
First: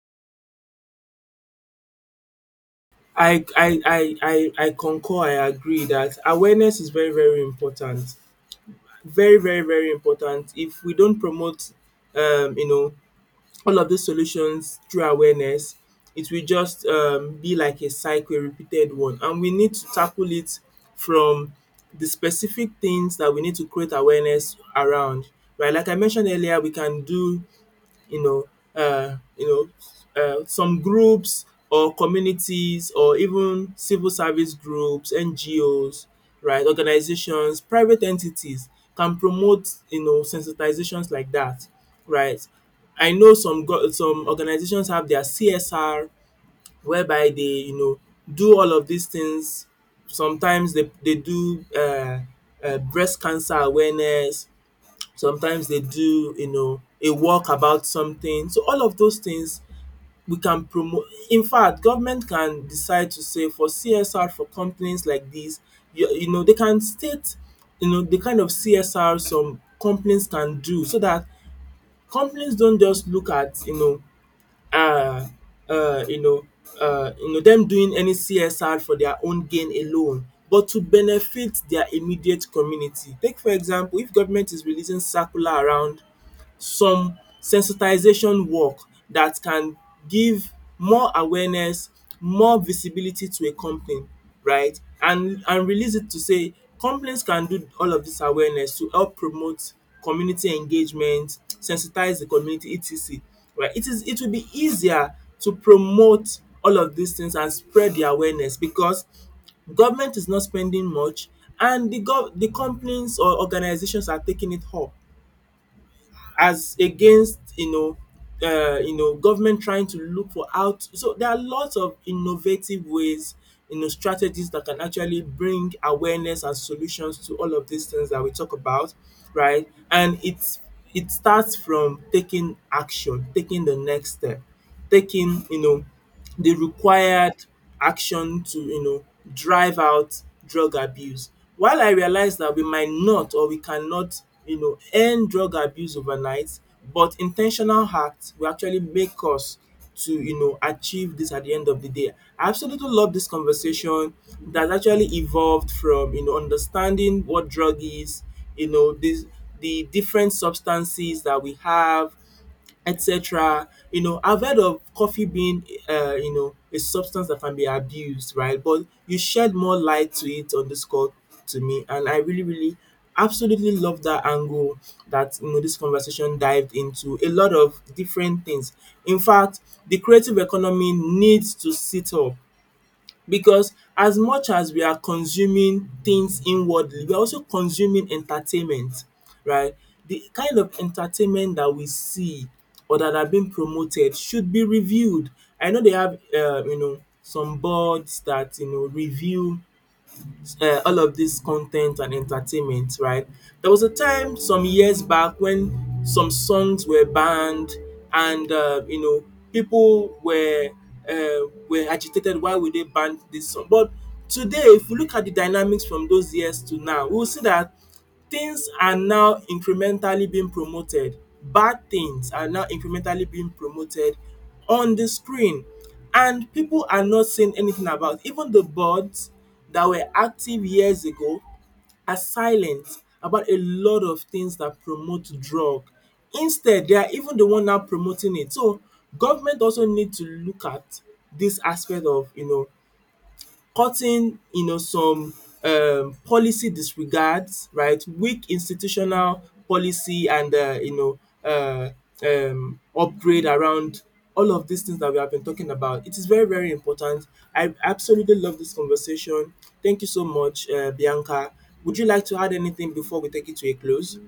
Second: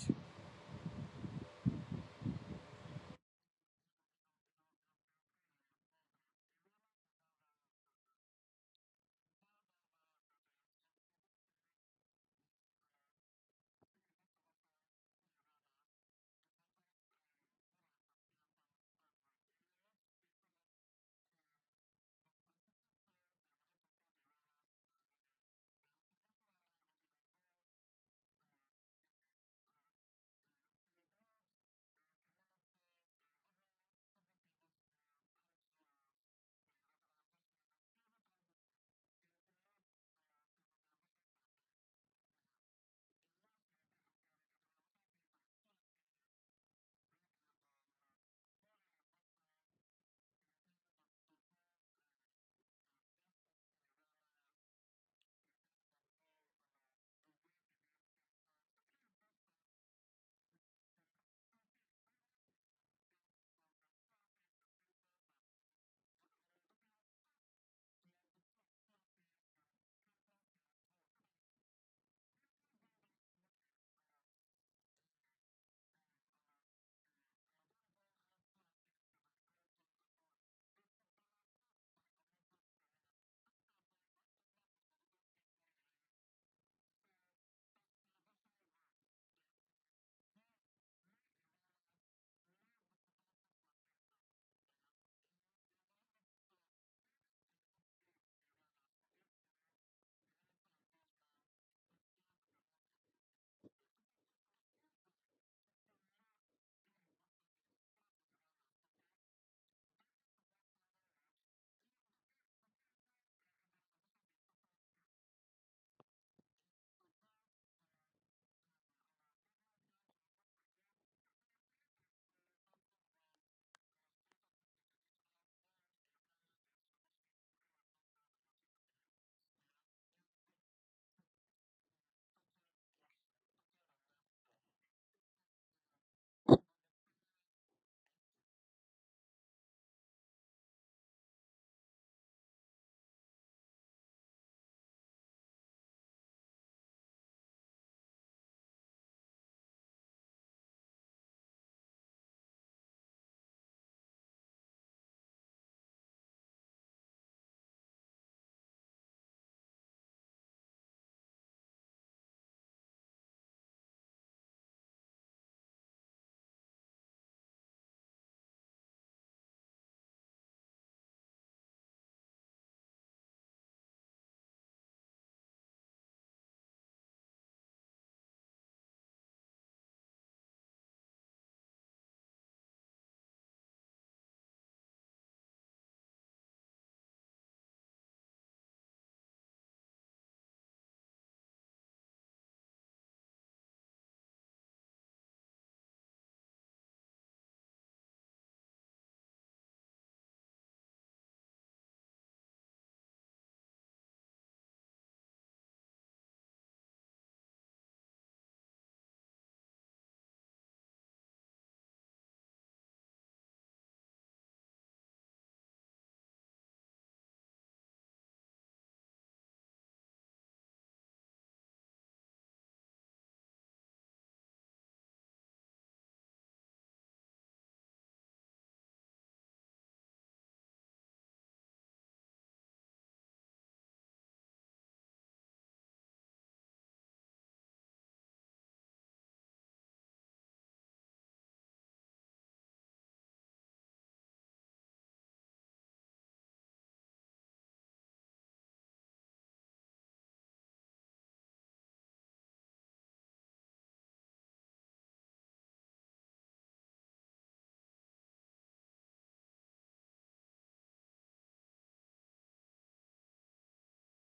I I I I I concur, I agree that awareness is very very important, very very very important. If we don't promote, um you know, all of these solutions through awareness, it will just um be like a cycle, a repeated one, and we need to tackle it from the specific things that we need to create awareness around, right? Like I mentioned earlier, we can do, you know, uh, you know, uh, some groups or communities or even civil service groups, N G Os, right, organizations, private entities can promote, you know, sensitizations like that, right? I know some go- some organizations have their C S R whereby they, you know, do all of these things. Sometimes they, they do uh, uh, breast cancer awareness, sometimes they do, you know, a walk about something. So all of those things we can promote. In fact, government can decide to say for csr for companies like this, you, you know, they can state, you know, the kind of csr some companies can do, so that companies don't just look at, you know, uh uh you know uh you know, them doing any csr for their own gain alone, but to benefit their immediate community. Take for example, if government is releasing circular around some sensitization work that can give more awareness, more visibility to a company, right? And and release it to say companies can do all of this awareness to help promote community engagement, sensitize the community et cetera Right. It is it will be easier to promote all of these things and spread the awareness, because government is not spending much, and the gov the companies or organizations are taking it up, as against, you know, uh, you know, government trying to look for out. So there are lots of innovative ways, you know, strategies that can actually bring awareness and solutions to all of these things that we talk about, right? And it's, it starts from taking action, taking the next step, taking, you know, the required action to, you know, drive out drug abuse. While I realize that we might not, or we cannot, you know, end drug abuse overnight, but intentional acts will actually make us to, you know, achieve this at the end of the day. I absolutely love this conversation that actually evolved from, you know, understanding what drug is, you know, this, the different substances that we have et cetera. You know, I've heard of coffee being, uh, you know, a substance that can be abused, right? But you shed more light to it on this call to me, and I really, really, absolutely love that angle that, you know, this conversation dived into. A lot of different things. In fact, the creative economy needs to sit up, because as much as we are consuming things inwardly, we are also consuming entertainment, right? The kind of entertainment that we see or that are being promoted should be reviewed. I know they have, um you know, some boards that, you know, review uh, all of this content and entertainment, right? There was a time some years back when some songs were banned, and uh, you know, people were uh, were agitated. Why would they ban this song? But today, if we look at the dynamics from those years to now, we will see that things are now incrementally being promoted, bad things are now incrementally being promoted on the screen, and people are not saying anything about it. Even the boards that were active years ago are silent about a lot of things that promote drug. Instead, they are even the one now promoting it. So government also need to look at this aspect of, you know, cutting, you know, some um policy disregards, right, weak institutional policy and um you know um um upgrade around all of these things that we have been talking about. It is very very important. I absolutely love this conversation. Thank you so much, um Bianca. Would you like to add anything before we take it to a close?